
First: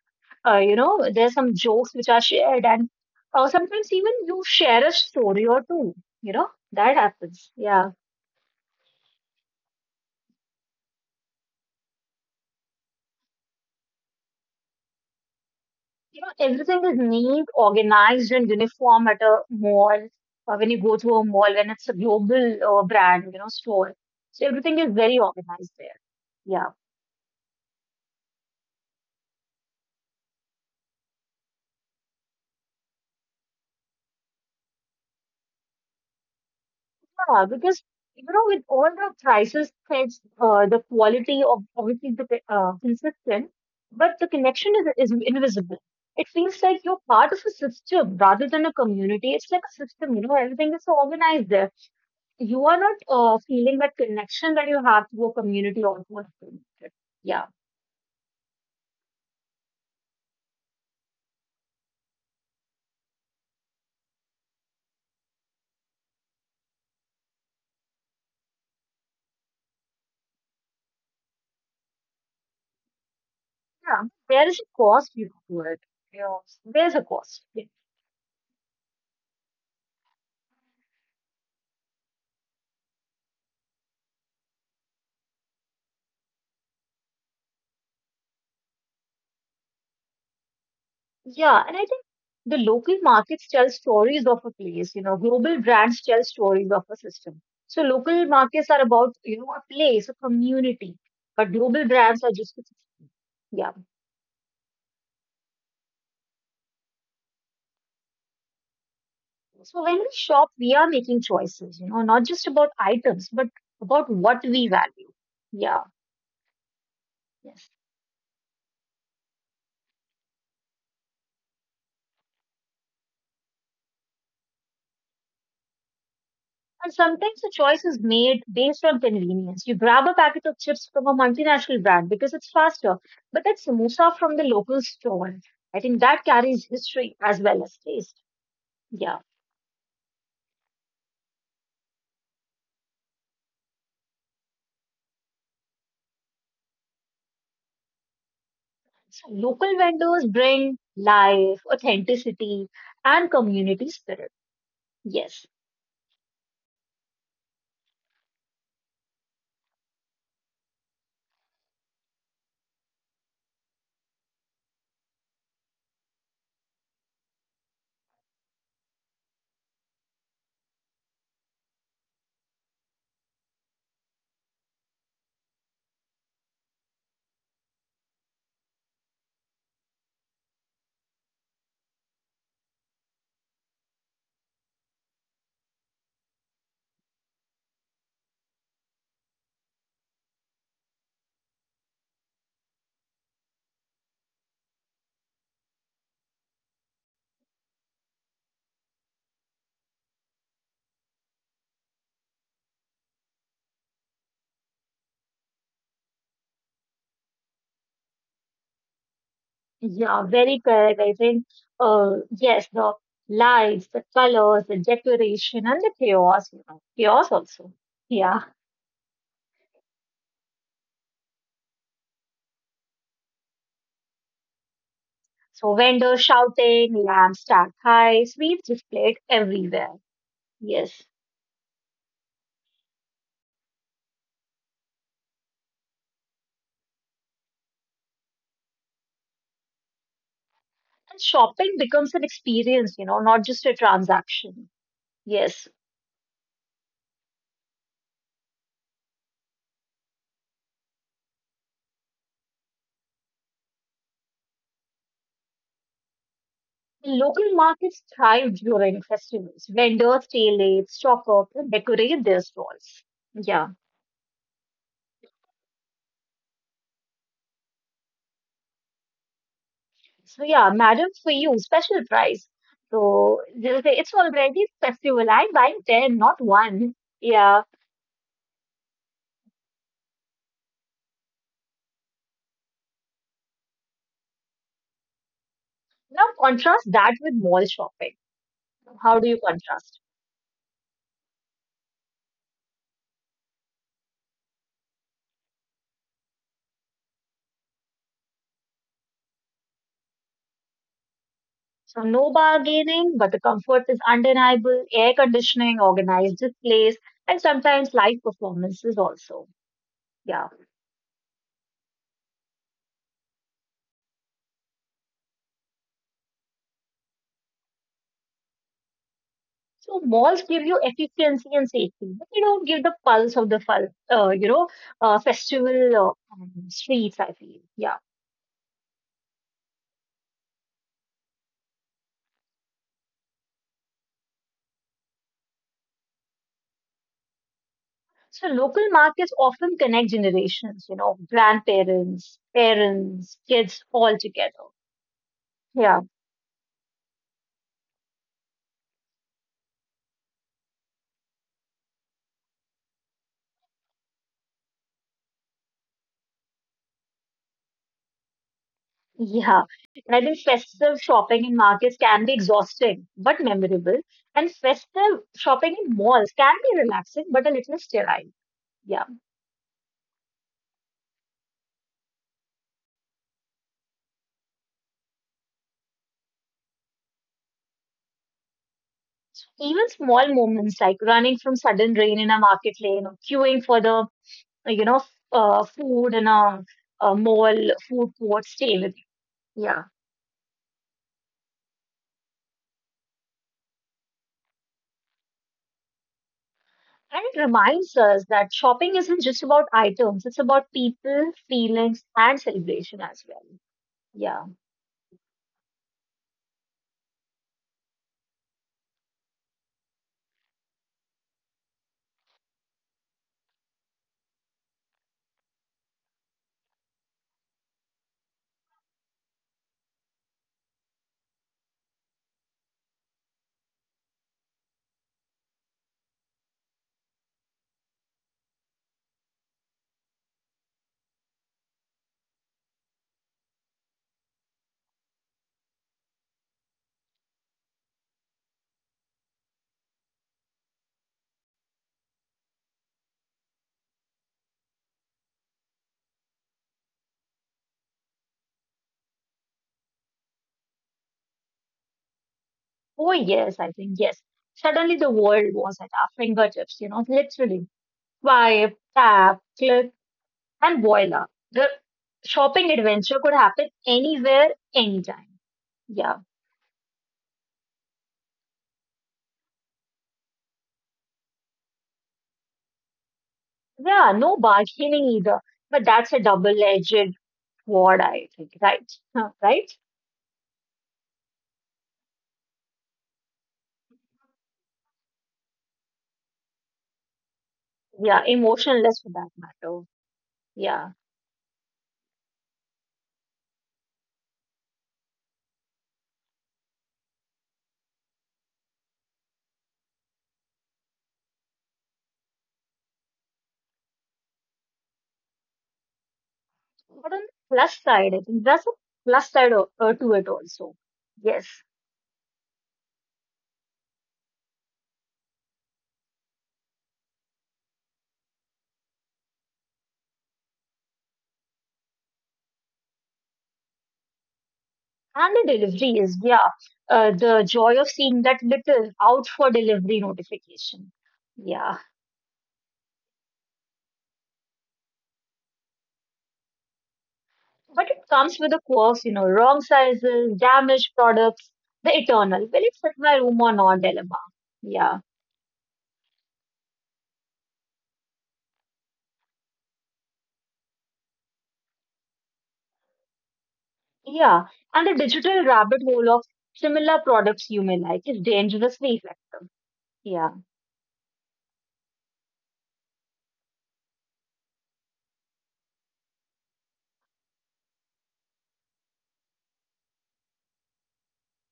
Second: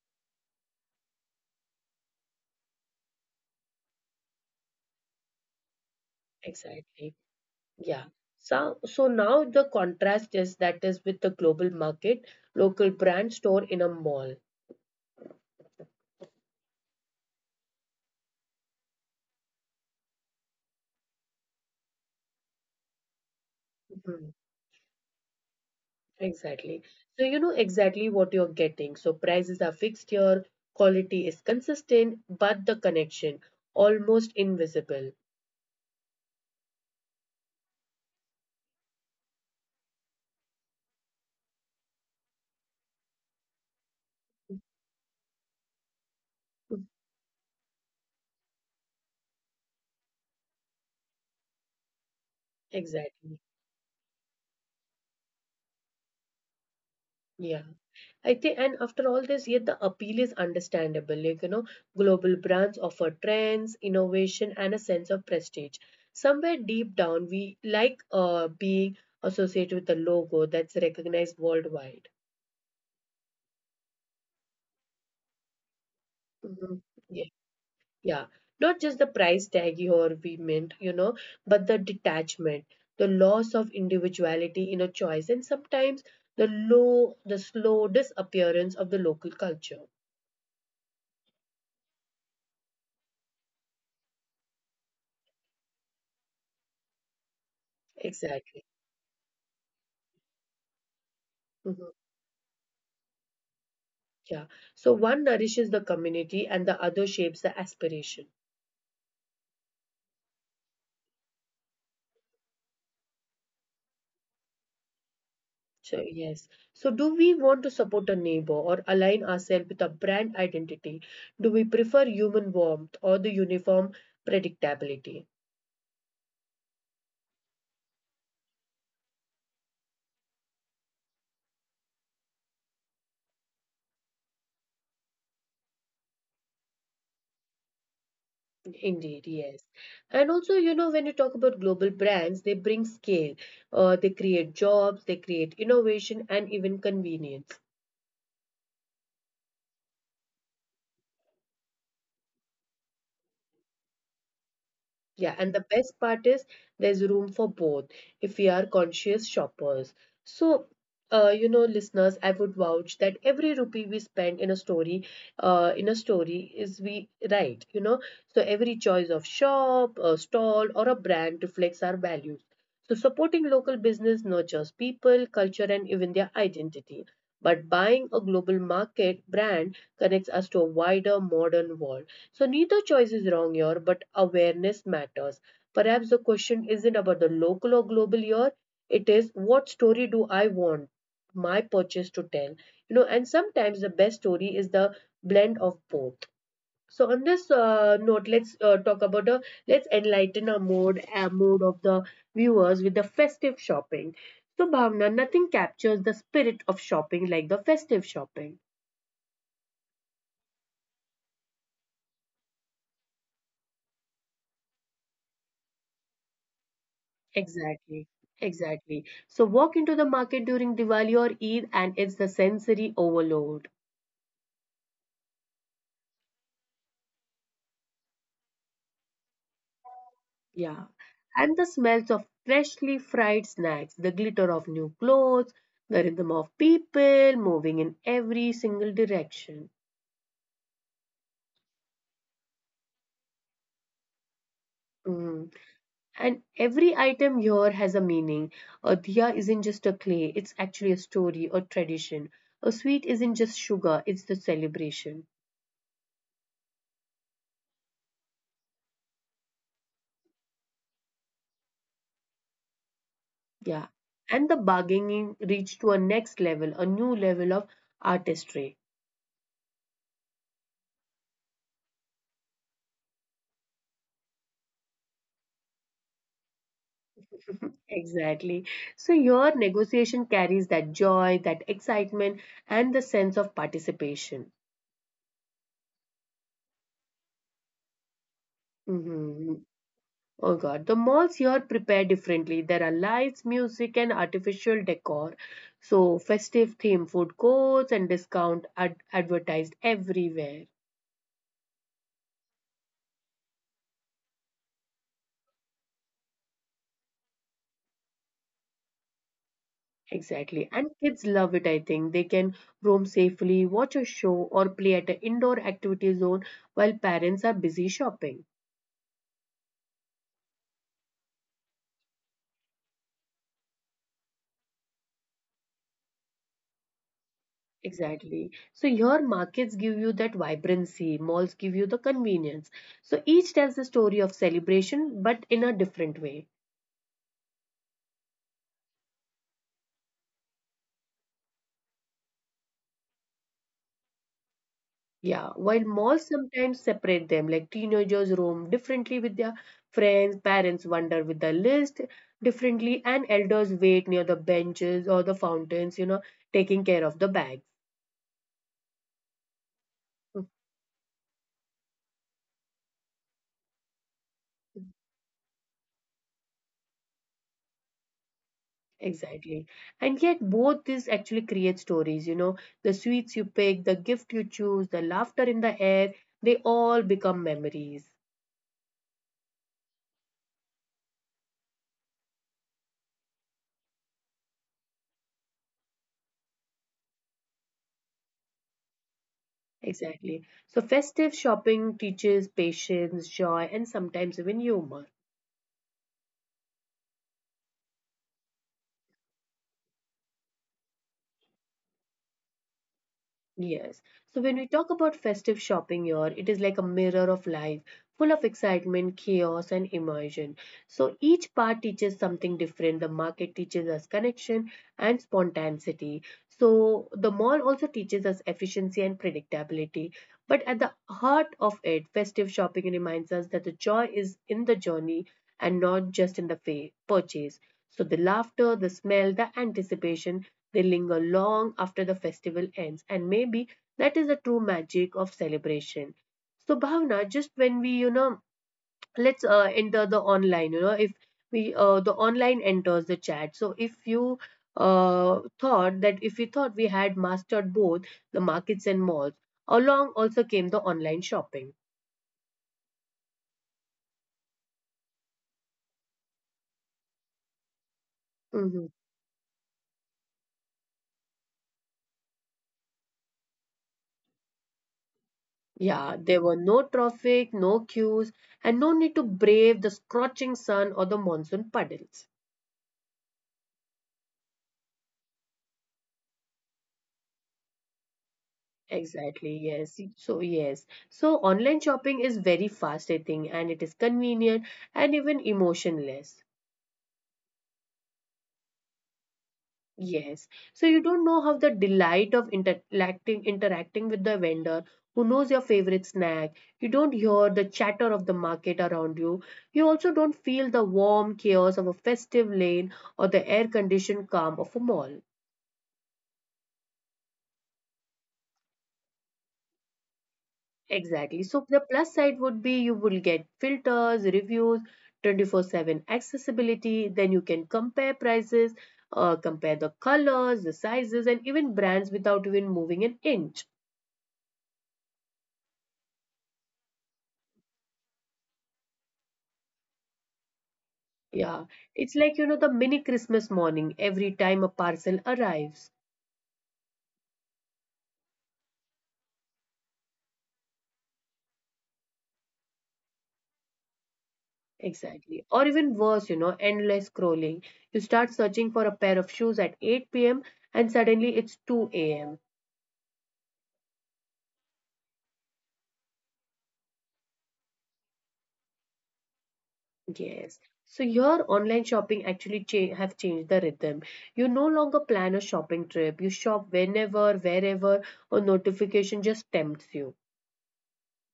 B: you know, there's some jokes which are shared, and sometimes even you share a story or two, you know, that
A: Exactly.
B: happens. Yeah.
A: Yeah. So, so now the contrast is that is with the global market, local brand store in a mall.
B: You know, everything is neat, organized, and uniform at a mall, or when you go to a mall, when it's a global brand, you know, store.
A: Mhm.
B: So everything is very organized there. Yeah.
A: Exactly. So you know exactly what you're getting. So prices are fixed here, quality is consistent, but the connection almost invisible.
B: Yeah, because you know, with all the prices, threads, the quality of obviously the consistent, but the connection is invisible. It feels like
A: Mhm.
B: you're part of a system rather than a community. It's like a system, you know, everything is so organized there. You are not
A: Exactly.
B: feeling that connection that you have to a community or to a community. Yeah,
A: Yeah, I think, and after all this, yet the appeal is understandable. Like, you know, global brands offer trends, innovation, and a sense of prestige. Somewhere deep down, we like being associated with a logo that's recognized worldwide.
B: yeah. There is a cost you know, to it. Yeah,
A: Mhm.
B: there's a
A: Yeah.
B: cost. Yeah.
A: Yeah, not just the price tag or we meant, you know, but the detachment, the loss of individuality in a choice, and sometimes the low, the slow disappearance of the local culture.
B: Yeah, and I think the local markets tell stories of a place, you know, global brands tell stories of a system. So local
A: Exactly.
B: markets are about, you know, a place, a community, but
A: Mhm.
B: global brands are just, yeah.
A: Yeah. So one nourishes the community and the other shapes the aspiration.
B: So when we shop, we are making choices, you know, not just about items, but about what we value. Yeah.
A: So, yes. So, do
B: Yes.
A: we want to support a neighbor or align ourselves with a brand identity? Do we prefer human warmth or the uniform predictability?
B: And sometimes the choice is made based on convenience. You grab a packet of chips from a multinational brand because it's faster, but that samosa from the local store, I think that carries history as well as taste. Yeah.
A: Indeed, yes. And also, you know, when you talk about global brands, they bring scale, they create jobs, they create innovation, and even convenience.
B: So local vendors bring life, authenticity, and community spirit. Yes.
A: Yeah, and the best part is there's room for both if we are conscious shoppers. So, you know, listeners, I would vouch that every rupee we spend in a story is we right, you know. So every choice of shop, a stall, or a brand reflects our values. So supporting local business nurtures people, culture, and even their identity. But buying a global market brand connects us to a wider modern world. So neither choice is wrong here, but awareness matters. Perhaps the question isn't about the local or global year, it is what story do I want my purchase to tell? You know, and sometimes the best story is the blend of both. So on this note, let's talk about the let's enlighten our mood of the viewers with the festive shopping. So Bhavna, nothing captures the spirit of shopping like the festive shopping.
B: Yeah, very correct. I think, yes, the lights, the colors, the decoration, and the chaos, you know, chaos also.
A: Exactly,
B: Yeah.
A: exactly. So walk into the market during Diwali or Eid and it's the sensory overload.
B: So vendors shouting, lamps stacked high, sweets displayed everywhere.
A: Yeah.
B: Yes.
A: And the smells of freshly fried snacks, the glitter of new clothes, the rhythm of people moving in every single direction.
B: And shopping becomes an experience, you know, not just a transaction. Yes.
A: Mm. And every item here has a meaning. A diya isn't just a clay, it's actually a story or tradition. A sweet isn't just sugar, it's the celebration.
B: The local markets thrive during festivals. Vendors stay late, stock up, and decorate their stalls. Yeah.
A: Yeah, and the bargaining reached to a next level, a new level of artistry.
B: So yeah, madam, for you, special price. So they'll say it's already festival. I'm buying ten, not one. Yeah.
A: Exactly. So your negotiation carries that joy, that excitement, and the sense of participation.
B: Now contrast that with mall shopping. How do you
A: Hmm.
B: contrast?
A: Oh God, the malls here prepare differently. There are lights, music, and artificial decor. So festive theme food courts and discount ad advertised everywhere.
B: So no bargaining, but the comfort is undeniable, air conditioning, organized displays, and sometimes live performances also. Yeah.
A: Exactly. And kids love it, I think. They can roam safely, watch a show, or play at an indoor activity zone while parents are busy shopping.
B: So malls give you efficiency and safety, but they don't give the pulse of the you know festival streets. I feel yeah.
A: Exactly. So your markets give you that vibrancy, malls give you the convenience. So each tells the story of celebration, but in a different way.
B: So local markets often connect generations, you know, grandparents, parents, kids all together.
A: Yeah, while
B: Yeah.
A: malls sometimes separate them, like teenagers roam differently with their friends, parents wander with the list differently, and elders wait near the benches or the fountains, you know, taking care of the bags.
B: Yeah, and I think
A: Mm.
B: festive shopping in markets can be exhausting but memorable, and festive shopping in malls can be relaxing but a little sterile. Yeah,
A: Exactly. And yet, both these actually create stories, you know, the sweets you pick, the gift you choose, the laughter in the air, they all become memories.
B: even small moments like running from sudden rain in a market lane or queuing for the you know food in a mall food court stay with you. Yeah,
A: Exactly. So, festive shopping teaches patience, joy, and sometimes even humor.
B: and it reminds us that shopping isn't just about items; it's about people, feelings, and celebration as well.
A: Yes. So
B: Yeah.
A: when we talk about festive shopping here, it is like a mirror of life, full of excitement, chaos, and immersion. So each part teaches something different. The market teaches us connection and spontaneity. So the mall also teaches us efficiency and predictability. But at the heart of it, festive shopping reminds us that the joy is in the journey and not just in the fa- purchase. So the laughter, the smell, the anticipation, they linger long after the festival ends, and maybe that is the true magic of celebration. So, Bhavna, just when we, you know, let's enter the online, you know, if we the online enters the chat. So, if you thought that if you thought we had mastered both the markets and malls, along also came the online shopping.
B: Oh, yes, I think, yes. Suddenly the world was at our fingertips, you know, literally. Swipe,
A: Hmm.
B: tap, click, and voila. The shopping adventure could happen anywhere, anytime. Yeah.
A: Yeah, there were no traffic, no queues, and no need to brave the scorching sun or the monsoon puddles.
B: Yeah, no bargaining either. But that's a double-edged sword, I think, right? Huh,
A: Exactly,
B: right?
A: yes. So, yes. So, online shopping is very fast, I think, and it is convenient and even emotionless.
B: Yeah, emotionless for that matter.
A: Yes. So,
B: Yeah.
A: you don't know how the delight of interacting with the vendor who knows your favorite snack. You don't hear the chatter of the market around you. You also don't feel the warm chaos of a festive lane or the air-conditioned calm of a mall.
B: But on the plus side, I think there's a plus side to it also.
A: Exactly.
B: Yes.
A: So the plus side would be you will get filters, reviews, 24/7 accessibility, then you can compare prices, compare the colors, the sizes, and even brands without even moving an inch.
B: And the delivery is, yeah, the joy of seeing that little out for delivery notification. Yeah,
A: Yeah, it's like you know the mini Christmas morning every time a parcel arrives.
B: but it comes with the quirks, you know, wrong sizes, damaged products, the eternal. Will it fit my room or not dilemma? Yeah,
A: Exactly. Or even worse, you know, endless scrolling. You start searching for a pair of shoes at 8 p.m. and suddenly it's 2 a.m.
B: yeah. And the digital rabbit hole of similar products you may like is dangerously effective. Yeah.
A: Yes. So your online shopping actually cha- have changed the rhythm. You no longer plan a shopping trip. You shop whenever, wherever, or notification just tempts you.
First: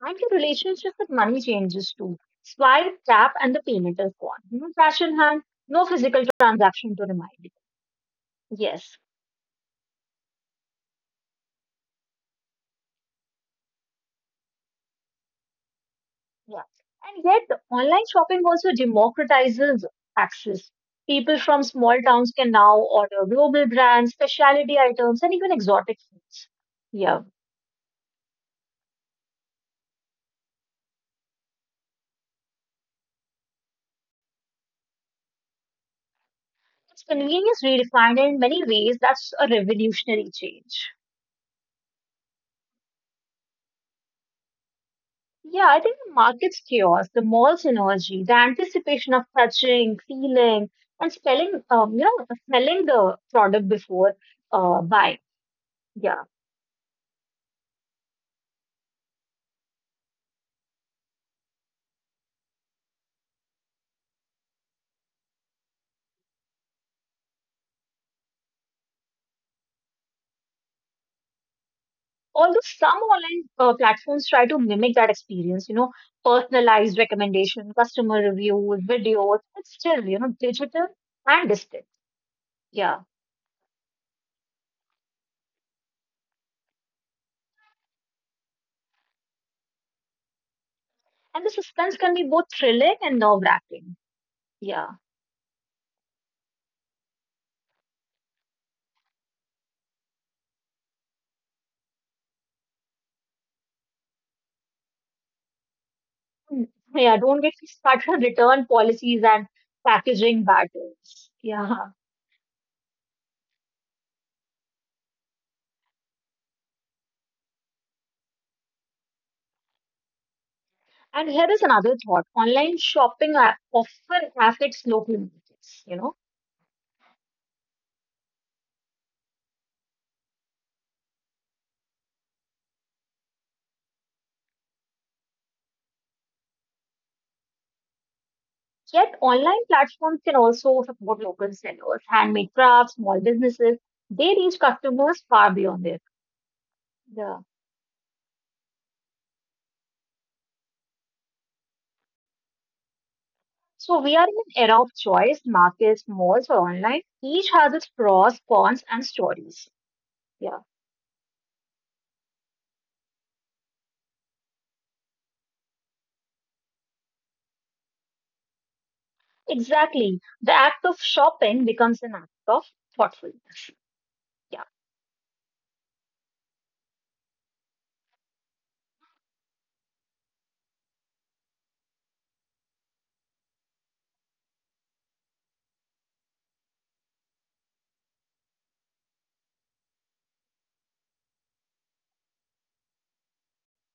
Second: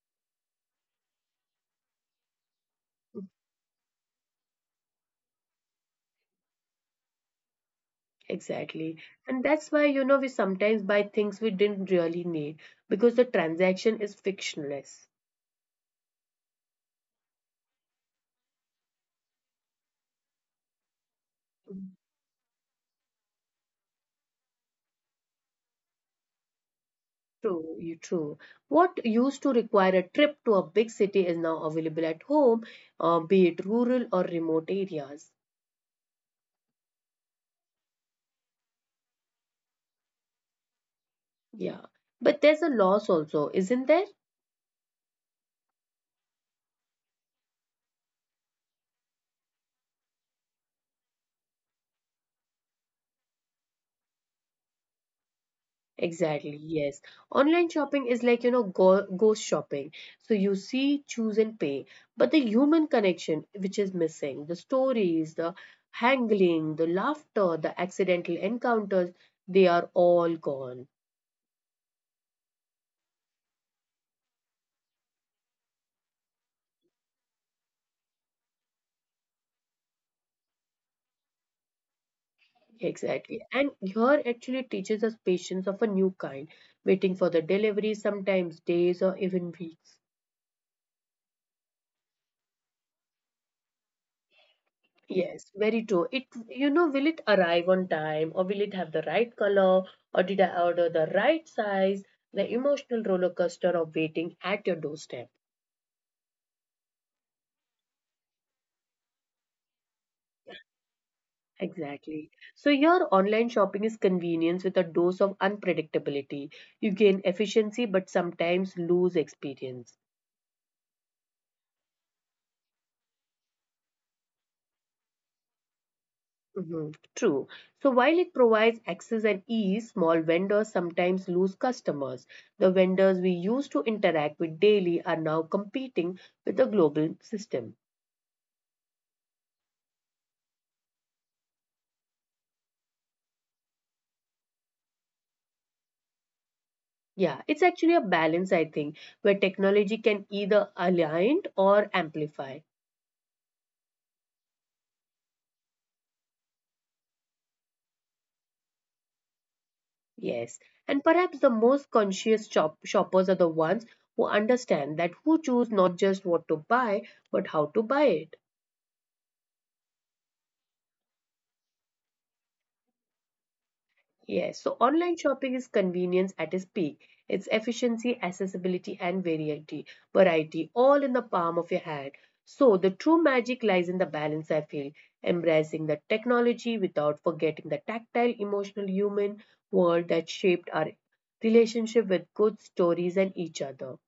B: And your relationship with money changes too. Swipe, tap, and the payment is gone. No cash in hand, no physical transaction to remind you.
A: Exactly.
B: Yes.
A: And that's why, you know, we sometimes buy things we didn't really need because the transaction is fictionless.
B: Yeah. And yet, online shopping also democratizes access. People from small towns can now order global brands, specialty items, and even exotic foods. Yeah.
A: True, you true. What used to require a trip to a big city is now available at home, be it rural or remote areas.
B: It's convenience redefined in many ways. That's a revolutionary change.
A: Yeah. But there's a loss also, isn't there?
B: Yeah, I think the market's chaos, the mall's energy, the anticipation of touching, feeling, and spelling, you know, smelling the product before buying. Yeah.
A: Exactly, yes. Online shopping is like, you know, go ghost shopping. So you see, choose, and pay. But the human connection, which is missing, the stories, the haggling, the laughter, the accidental encounters, they are all gone.
B: Although some online platforms try to mimic that experience, you know, personalized recommendation, customer reviews, videos, it's still, you know, digital and distant. Yeah.
A: Exactly. And here actually teaches us patience of a new kind, waiting for the delivery sometimes days or even weeks.
B: And the suspense can be both thrilling and nerve-wracking. Yeah.
A: Yes, very true. It, you know, will it arrive on time or will it have the right color or did I order the right size? The emotional roller coaster of waiting at your doorstep.
B: Mm, Yeah, don't get me started on return policies and packaging battles. Yeah.
A: Exactly. So, your online shopping is convenience with a dose of unpredictability. You gain efficiency but sometimes lose experience.
B: And here is another thought. Online shopping often affects local markets, you know.
A: Mhm. True. So while it provides access and ease, small vendors sometimes lose customers. The vendors we used to interact with daily are now competing with the global system.
B: Yet online platforms can also support local sellers, handmade crafts, small businesses. They reach customers far beyond this.
A: Yeah,
B: Yeah.
A: it's actually a balance, I think, where technology can either align or amplify.
B: So we are in an era of choice, markets, malls, or online. Each has its pros, cons, and stories.
A: Yes.
B: Yeah.
A: And perhaps the most conscious shop- shoppers are the ones who understand that who choose not just what to buy, but how to buy it.
B: Exactly. The act of shopping becomes an act of thoughtfulness.
A: Yes,
B: Yeah.
A: so online shopping is convenience at its peak. It's efficiency, accessibility, and variety, variety, all in the palm of your hand. So the true magic lies in the balance, I feel, embracing the technology without forgetting the tactile, emotional human world that shaped our relationship with goods, stories, and each other.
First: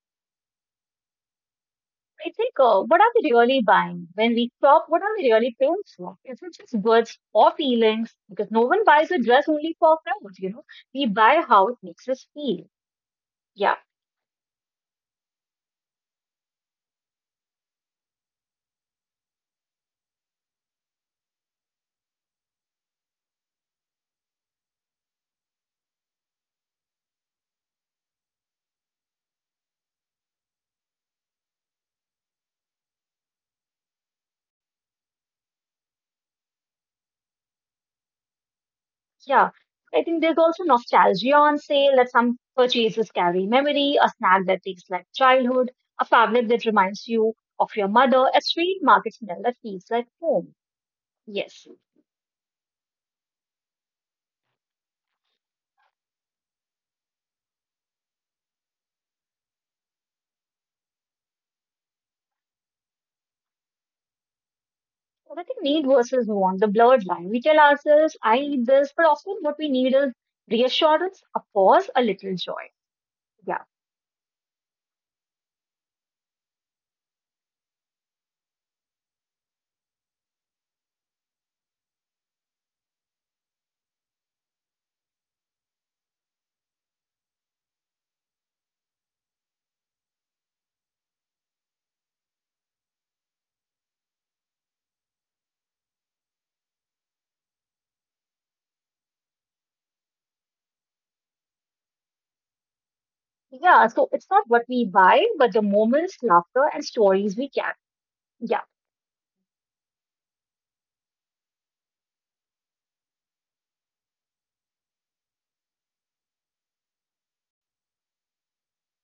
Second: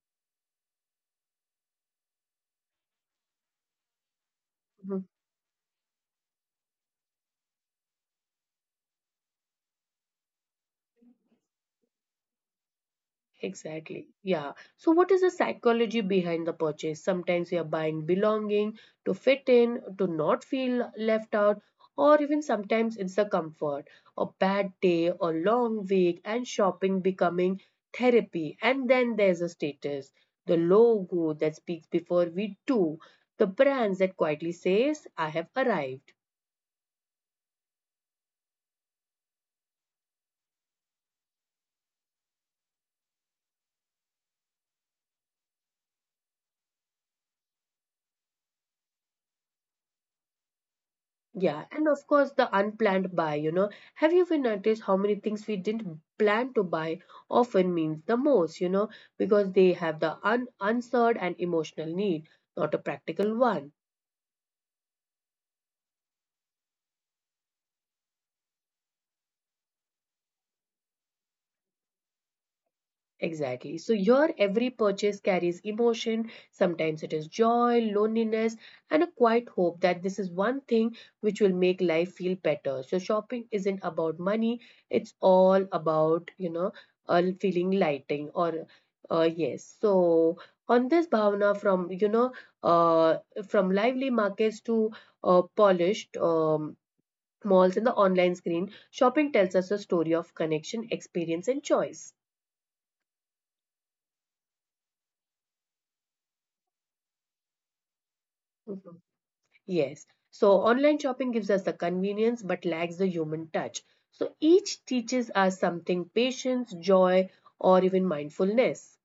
B: I think what are we really buying? When we shop, what
A: Mm-hmm.
B: are we really paying for? Is it just goods or feelings? Because no one buys a dress only for clothes, you know. We buy how it makes us feel. Yeah,
A: Exactly. Yeah. So, what is the psychology behind the purchase? Sometimes we are buying belonging to fit in, to not feel left out, or even sometimes it's the comfort. A bad day, a long week, and shopping becoming therapy. And then there's a status, the logo that speaks before we do, the brands that quietly says, I have arrived.
B: yeah. I think there's also nostalgia on sale that some purchases carry memory, a snack that tastes like childhood, a fabric that reminds you of your mother, a street market smell that feels like home. Yes.
A: Yeah, and of course the unplanned buy, you know. Have you ever noticed how many things we didn't plan to buy often means the most, you know, because they have the un- unsought and emotional need, not a practical one.
B: But I think need versus want, the blurred line. We tell ourselves, I need this, but often what we need is reassurance, a pause, a little joy. Yeah.
A: Exactly. So, your every purchase carries emotion. Sometimes it is joy, loneliness, and a quiet hope that this is one thing which will make life feel better. So, shopping isn't about money, it's all about, you know, feeling lighting or, yes. So, on this bhavana from, you know, uh, from lively markets to polished malls and the online screen, shopping tells us a story of connection, experience, and choice.
B: Yeah. So it's not what we buy, but the moments, laughter, and stories we can. Yeah.
A: Mm-hmm. Yes. So online shopping gives us the convenience but lacks the human touch. So each teaches us something patience, joy, or even mindfulness.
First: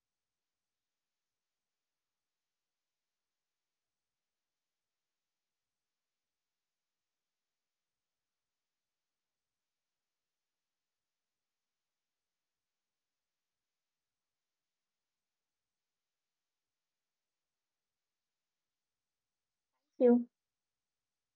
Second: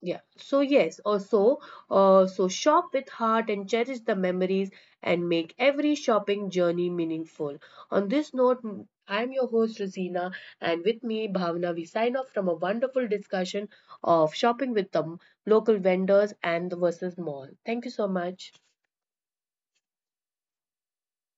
A: Yeah. So yes, also so shop with heart and cherish the memories and make every shopping journey meaningful. On this note, m- I'm your host Rosina and with me Bhavna we sign off from a wonderful discussion of shopping with the m- local vendors and the versus mall. Thank you so much.
B: Yeah.